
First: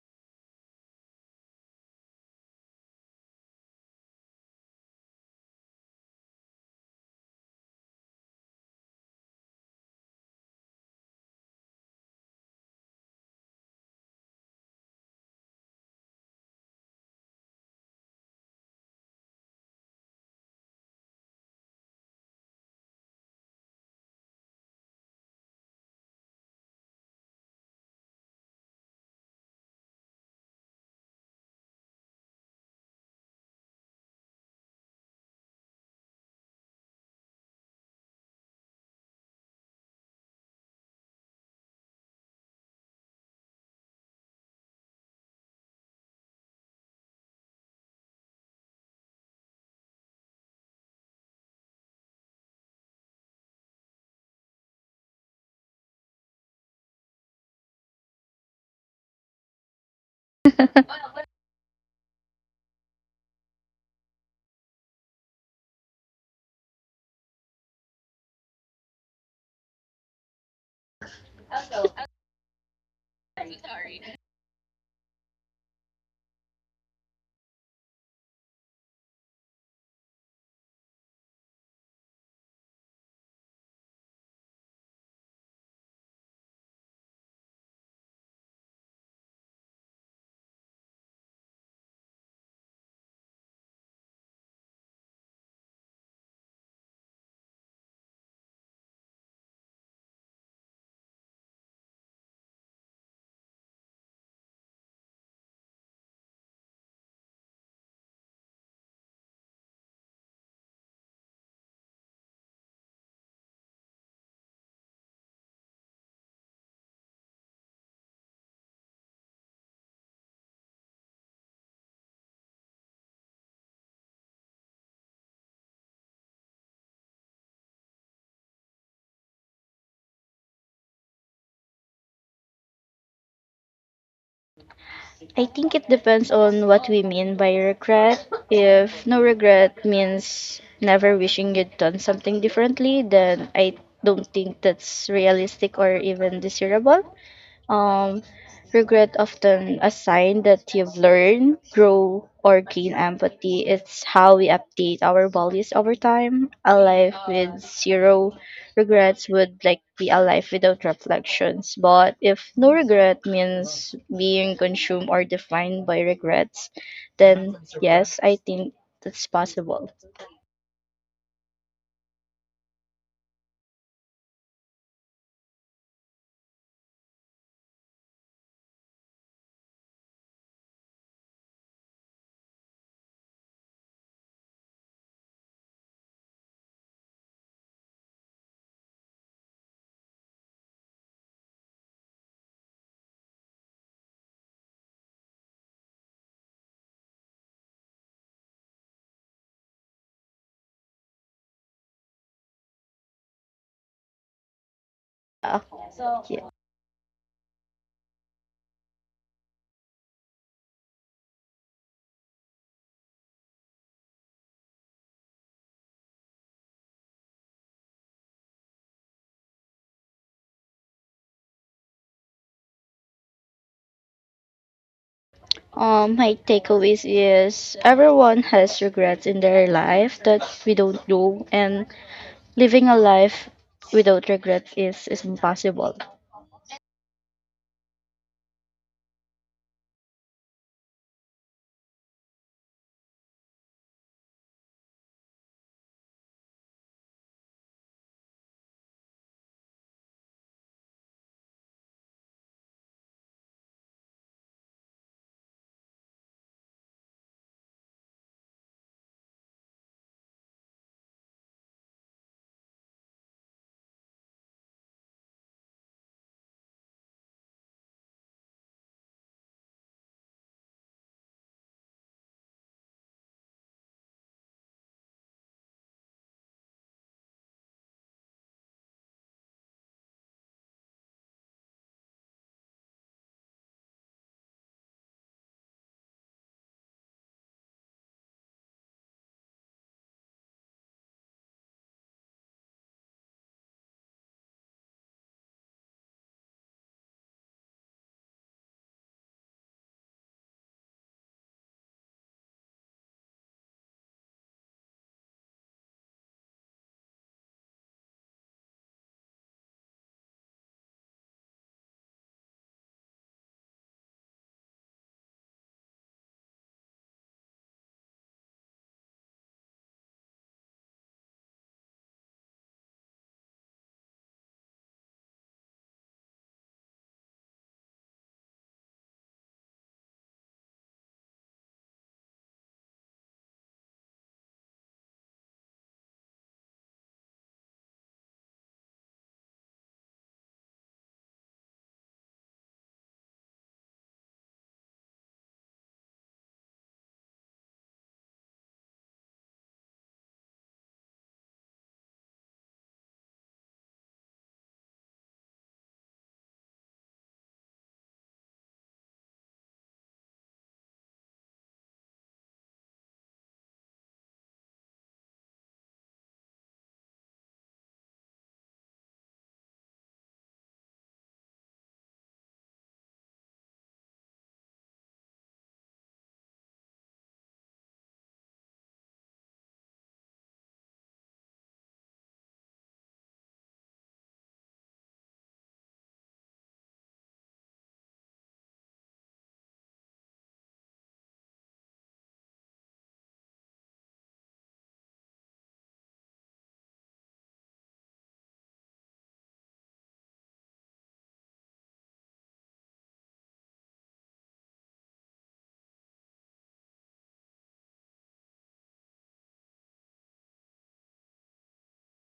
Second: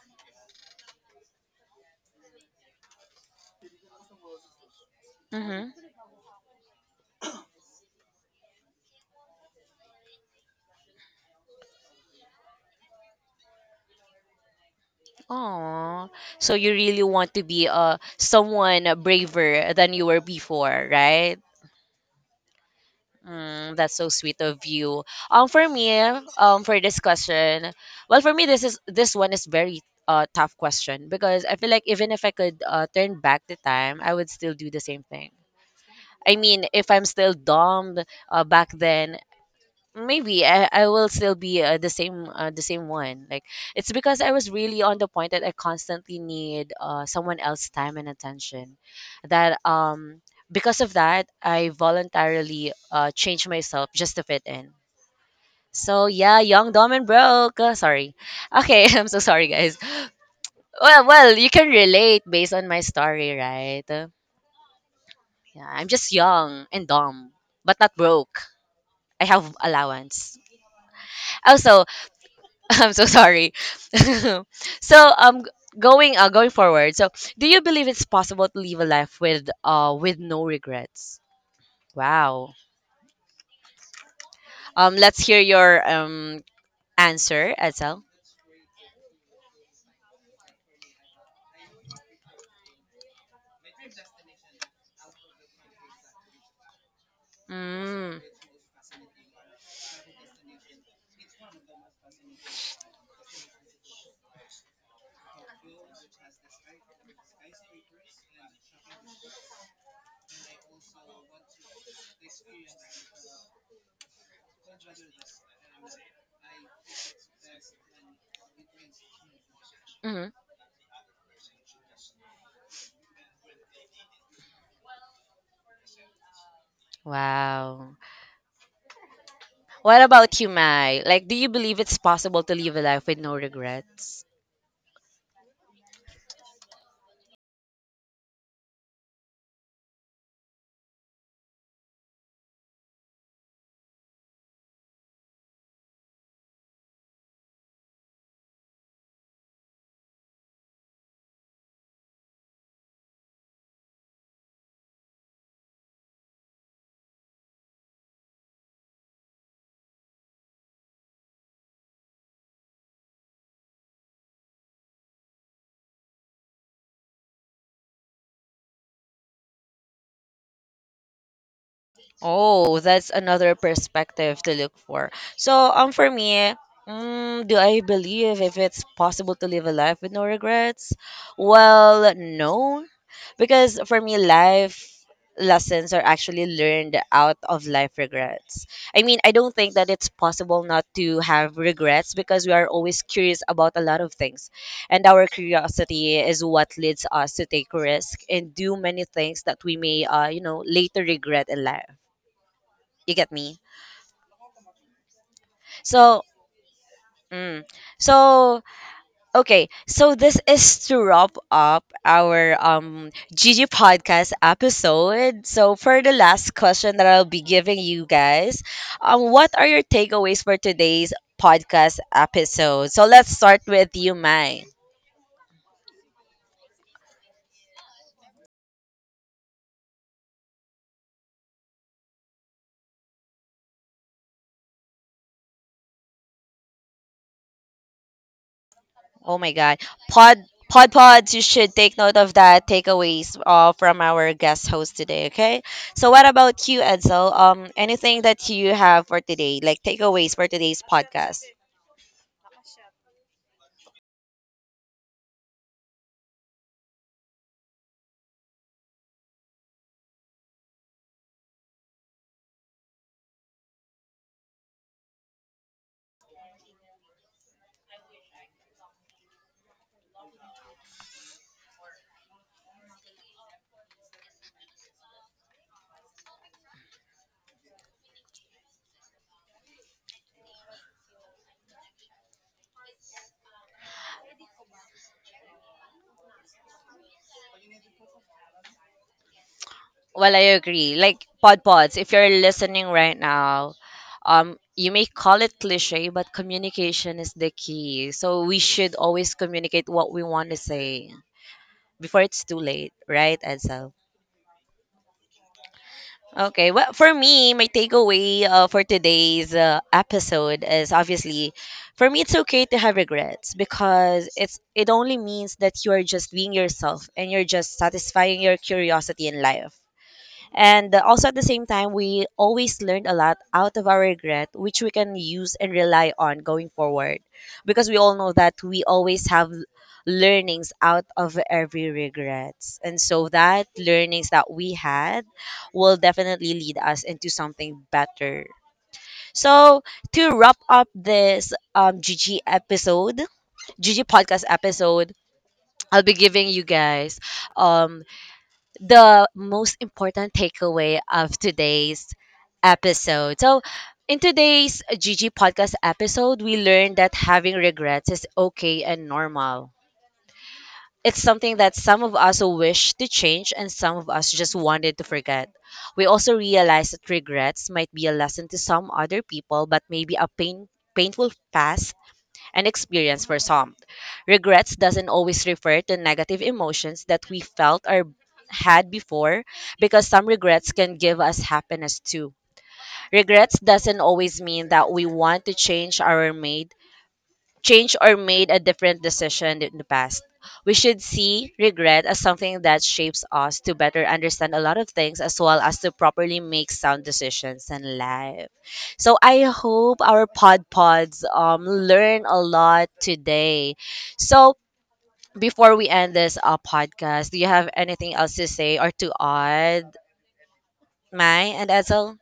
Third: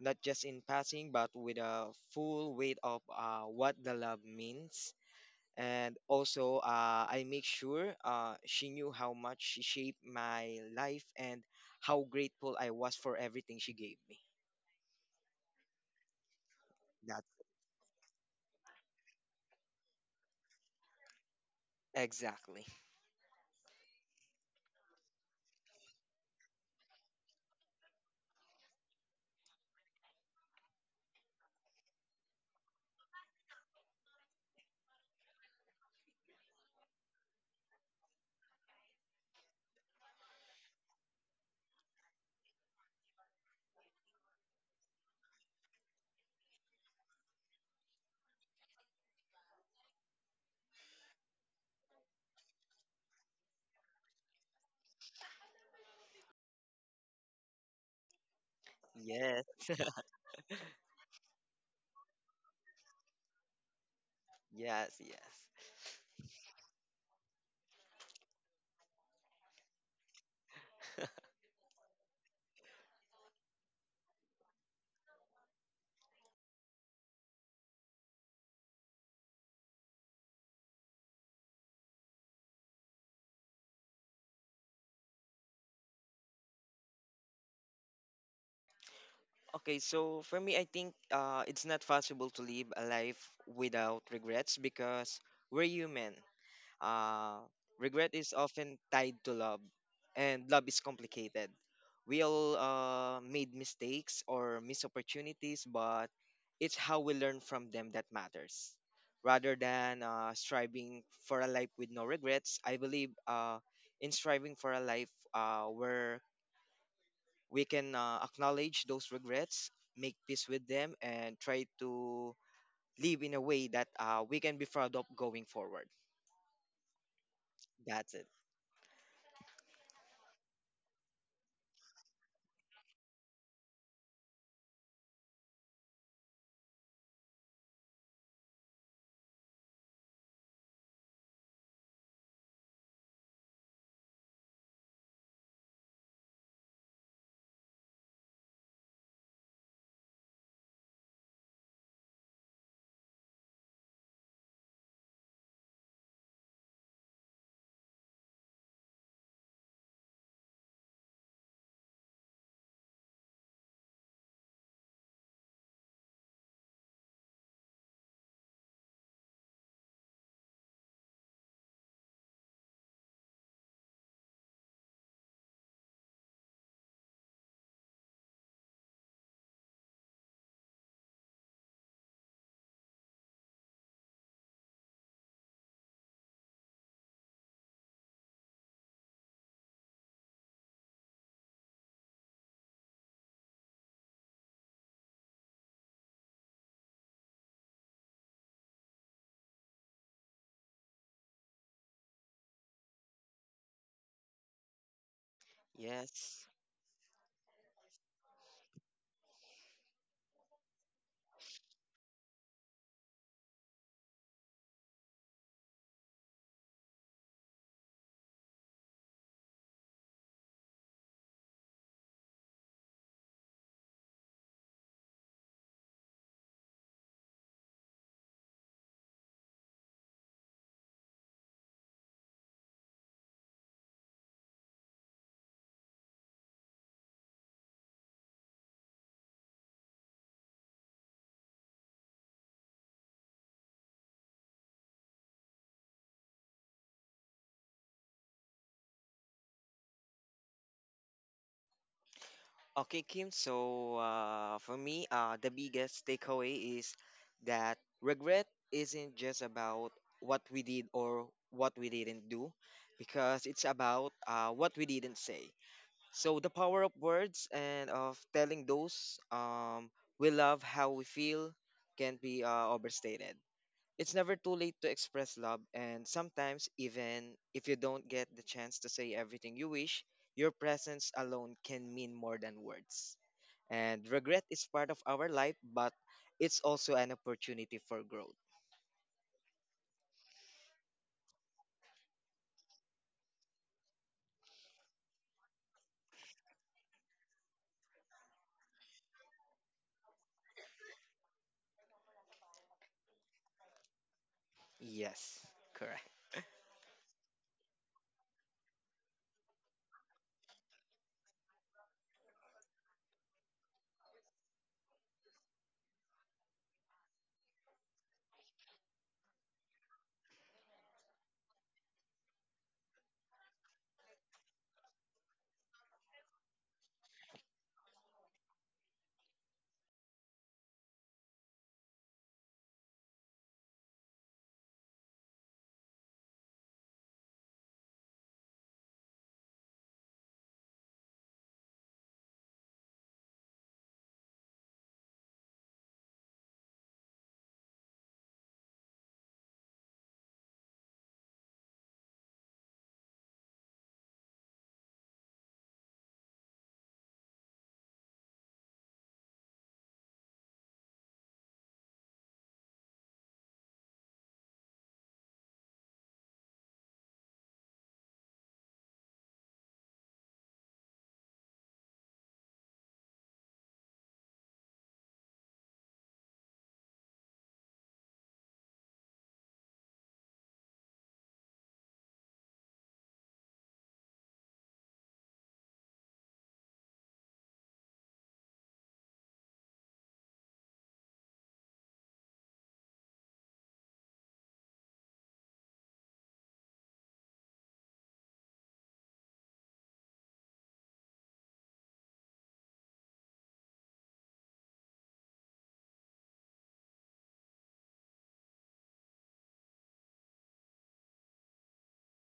Speaker 3: not just in passing, but with a full weight of what the love means.
Speaker 1: Mm-hmm.
Speaker 3: And also, I make sure she knew how much she shaped my life and how grateful I was for everything she gave me.
Speaker 1: Oh, so you really
Speaker 3: That's
Speaker 1: want to be someone braver than you were before, right?
Speaker 3: exactly. [LAUGHS]
Speaker 1: Mm, that's so sweet of you. For me, for this question, well, for me, this one is very tough question because I feel like even if I could turn back the time, I would still do the same thing. I mean, if I'm still dumb back then, maybe I will still be the same one, like it's because I was really on the point that I constantly need someone else's time and attention, that because of that I voluntarily changed myself just to fit in. So yeah, young, dumb, and broke. Sorry. Okay, [LAUGHS] I'm so
Speaker 3: Yes,
Speaker 1: sorry, guys.
Speaker 2: [LAUGHS]
Speaker 1: Well, you can relate based on my story, right?
Speaker 3: yes, yes.
Speaker 1: Yeah, I'm just young and dumb, but not broke. I have allowance also. [LAUGHS] I'm so sorry. [LAUGHS] So going going forward. So do you believe it's possible to live a life with no regrets? Wow. Let's hear your answer, Edsel.
Speaker 3: Okay, so for me, I think it's not possible to live a life without regrets because we're human. Uh, regret
Speaker 1: Mm.
Speaker 3: is often tied to love, and love is complicated. We all made mistakes or miss opportunities, but it's how we learn from them that matters. Rather than striving for a life with no regrets, I believe in striving for a life where we can acknowledge those regrets, make
Speaker 1: Hmm.
Speaker 3: peace with them, and try to live in a way that we can be proud of going forward.
Speaker 1: Wow.
Speaker 3: That's it.
Speaker 1: What about you, Mai? Like do you believe it's possible to live a life with no regrets?
Speaker 2: I think it depends on what we mean by regret. If no regret means never wishing you'd done something differently, then I don't think that's realistic or even desirable. Um, Regret often a sign that you've learned, grow, or gain empathy. It's how we update our values over time. A life with zero regrets would like be a life without reflections. But if no regret means being consumed or defined by regrets, then yes, I think that's possible.
Speaker 1: Oh, that's another perspective to look for. So, for me, mm, do I believe if it's possible to live a life with no regrets? Well, no, because for me, life lessons are actually learned out of life regrets. I mean, I don't think that it's possible not to have regrets because we are always curious about a lot of things, and our curiosity is what leads us to take risk and do many things that we may, later regret in life. You get me?
Speaker 2: Yeah.
Speaker 1: So,
Speaker 3: Yes.
Speaker 2: Yeah.
Speaker 1: mm, so okay. So this is to wrap up our Gigi podcast episode. So for the last question that I'll be giving you guys, what are your takeaways for today's podcast episode? So let's start with you, Mai.
Speaker 2: My takeaways is everyone has regrets in their life that we don't do, and living a life without regret is impossible.
Speaker 1: Oh my God. Pod pod pods, you should take note of that takeaways from our guest host today, okay? So what about you, Edsel? Anything that you have for today, like takeaways for today's podcast?
Speaker 3: Okay, Kim. So, for me, the biggest takeaway is that regret isn't just about what we did or what we didn't do, because it's about what we didn't say. So the power of words and of telling those we love how we feel can be overstated. It's never too late to express love, and sometimes even if you don't get the chance to say everything you wish, your presence alone can mean more than words. And regret is part of our life, but it's also an opportunity for growth.
Speaker 1: Well, I agree. Like pod pods, if you're listening right now, you may call it cliche, but communication is the key. So we should always communicate what we want to say before it's too late, right, Edsel?
Speaker 3: Yes, correct.
Speaker 1: Okay. Well, for me, my takeaway for today's episode is obviously, for me, it's okay to have regrets because it only means that you are just being yourself and you're just satisfying your curiosity in life. And also at the same time, we always learned a lot out of our regret, which we can use and rely on going forward. Because we all know that we always have learnings out of every regrets. And so that learnings that we had will definitely lead us into something better. So to wrap up this GG episode, GG podcast episode, I'll be giving you guys um the most important takeaway of today's episode. So, in today's GG podcast episode, we learned that having regrets is okay and normal. It's something that some of us wish to change and some of us just wanted to forget. We also realized that regrets might be a lesson to some other people, but maybe a painful past an experience for some. Regrets doesn't always refer to negative emotions that we felt or had before because some regrets can give us happiness too. Regrets doesn't always mean that we want to change our made changed or made a different decision in the past. We should see regret as something that shapes us to better understand a lot of things as well as to properly make sound decisions in life. So I hope our pod pods learn a lot today. So before we end this podcast, do you have anything else to say or to add, Mai and Ezel?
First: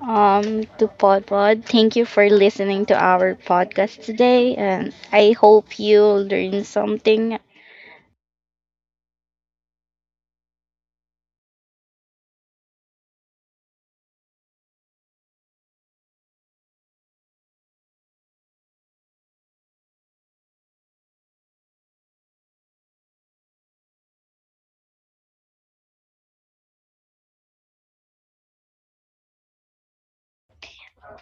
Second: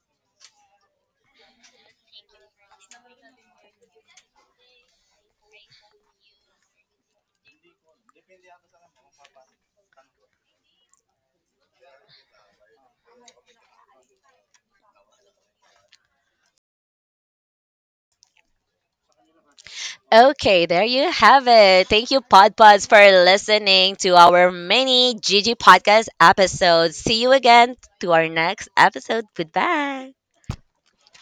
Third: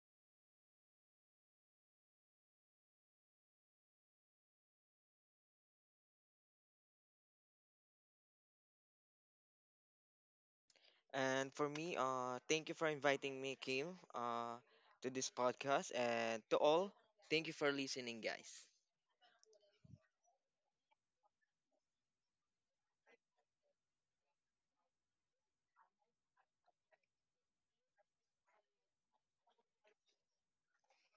Speaker 2: To Pod Pod, thank you for listening to our podcast today, and I hope you learn something
Speaker 3: And for me, thank you for inviting me, Kim, to this podcast. And to all, thank you for listening, guys.
Speaker 1: Okay, there you have it. Thank you, PodPods, for listening to our mini Gigi podcast episode. See you again to our next episode. Goodbye.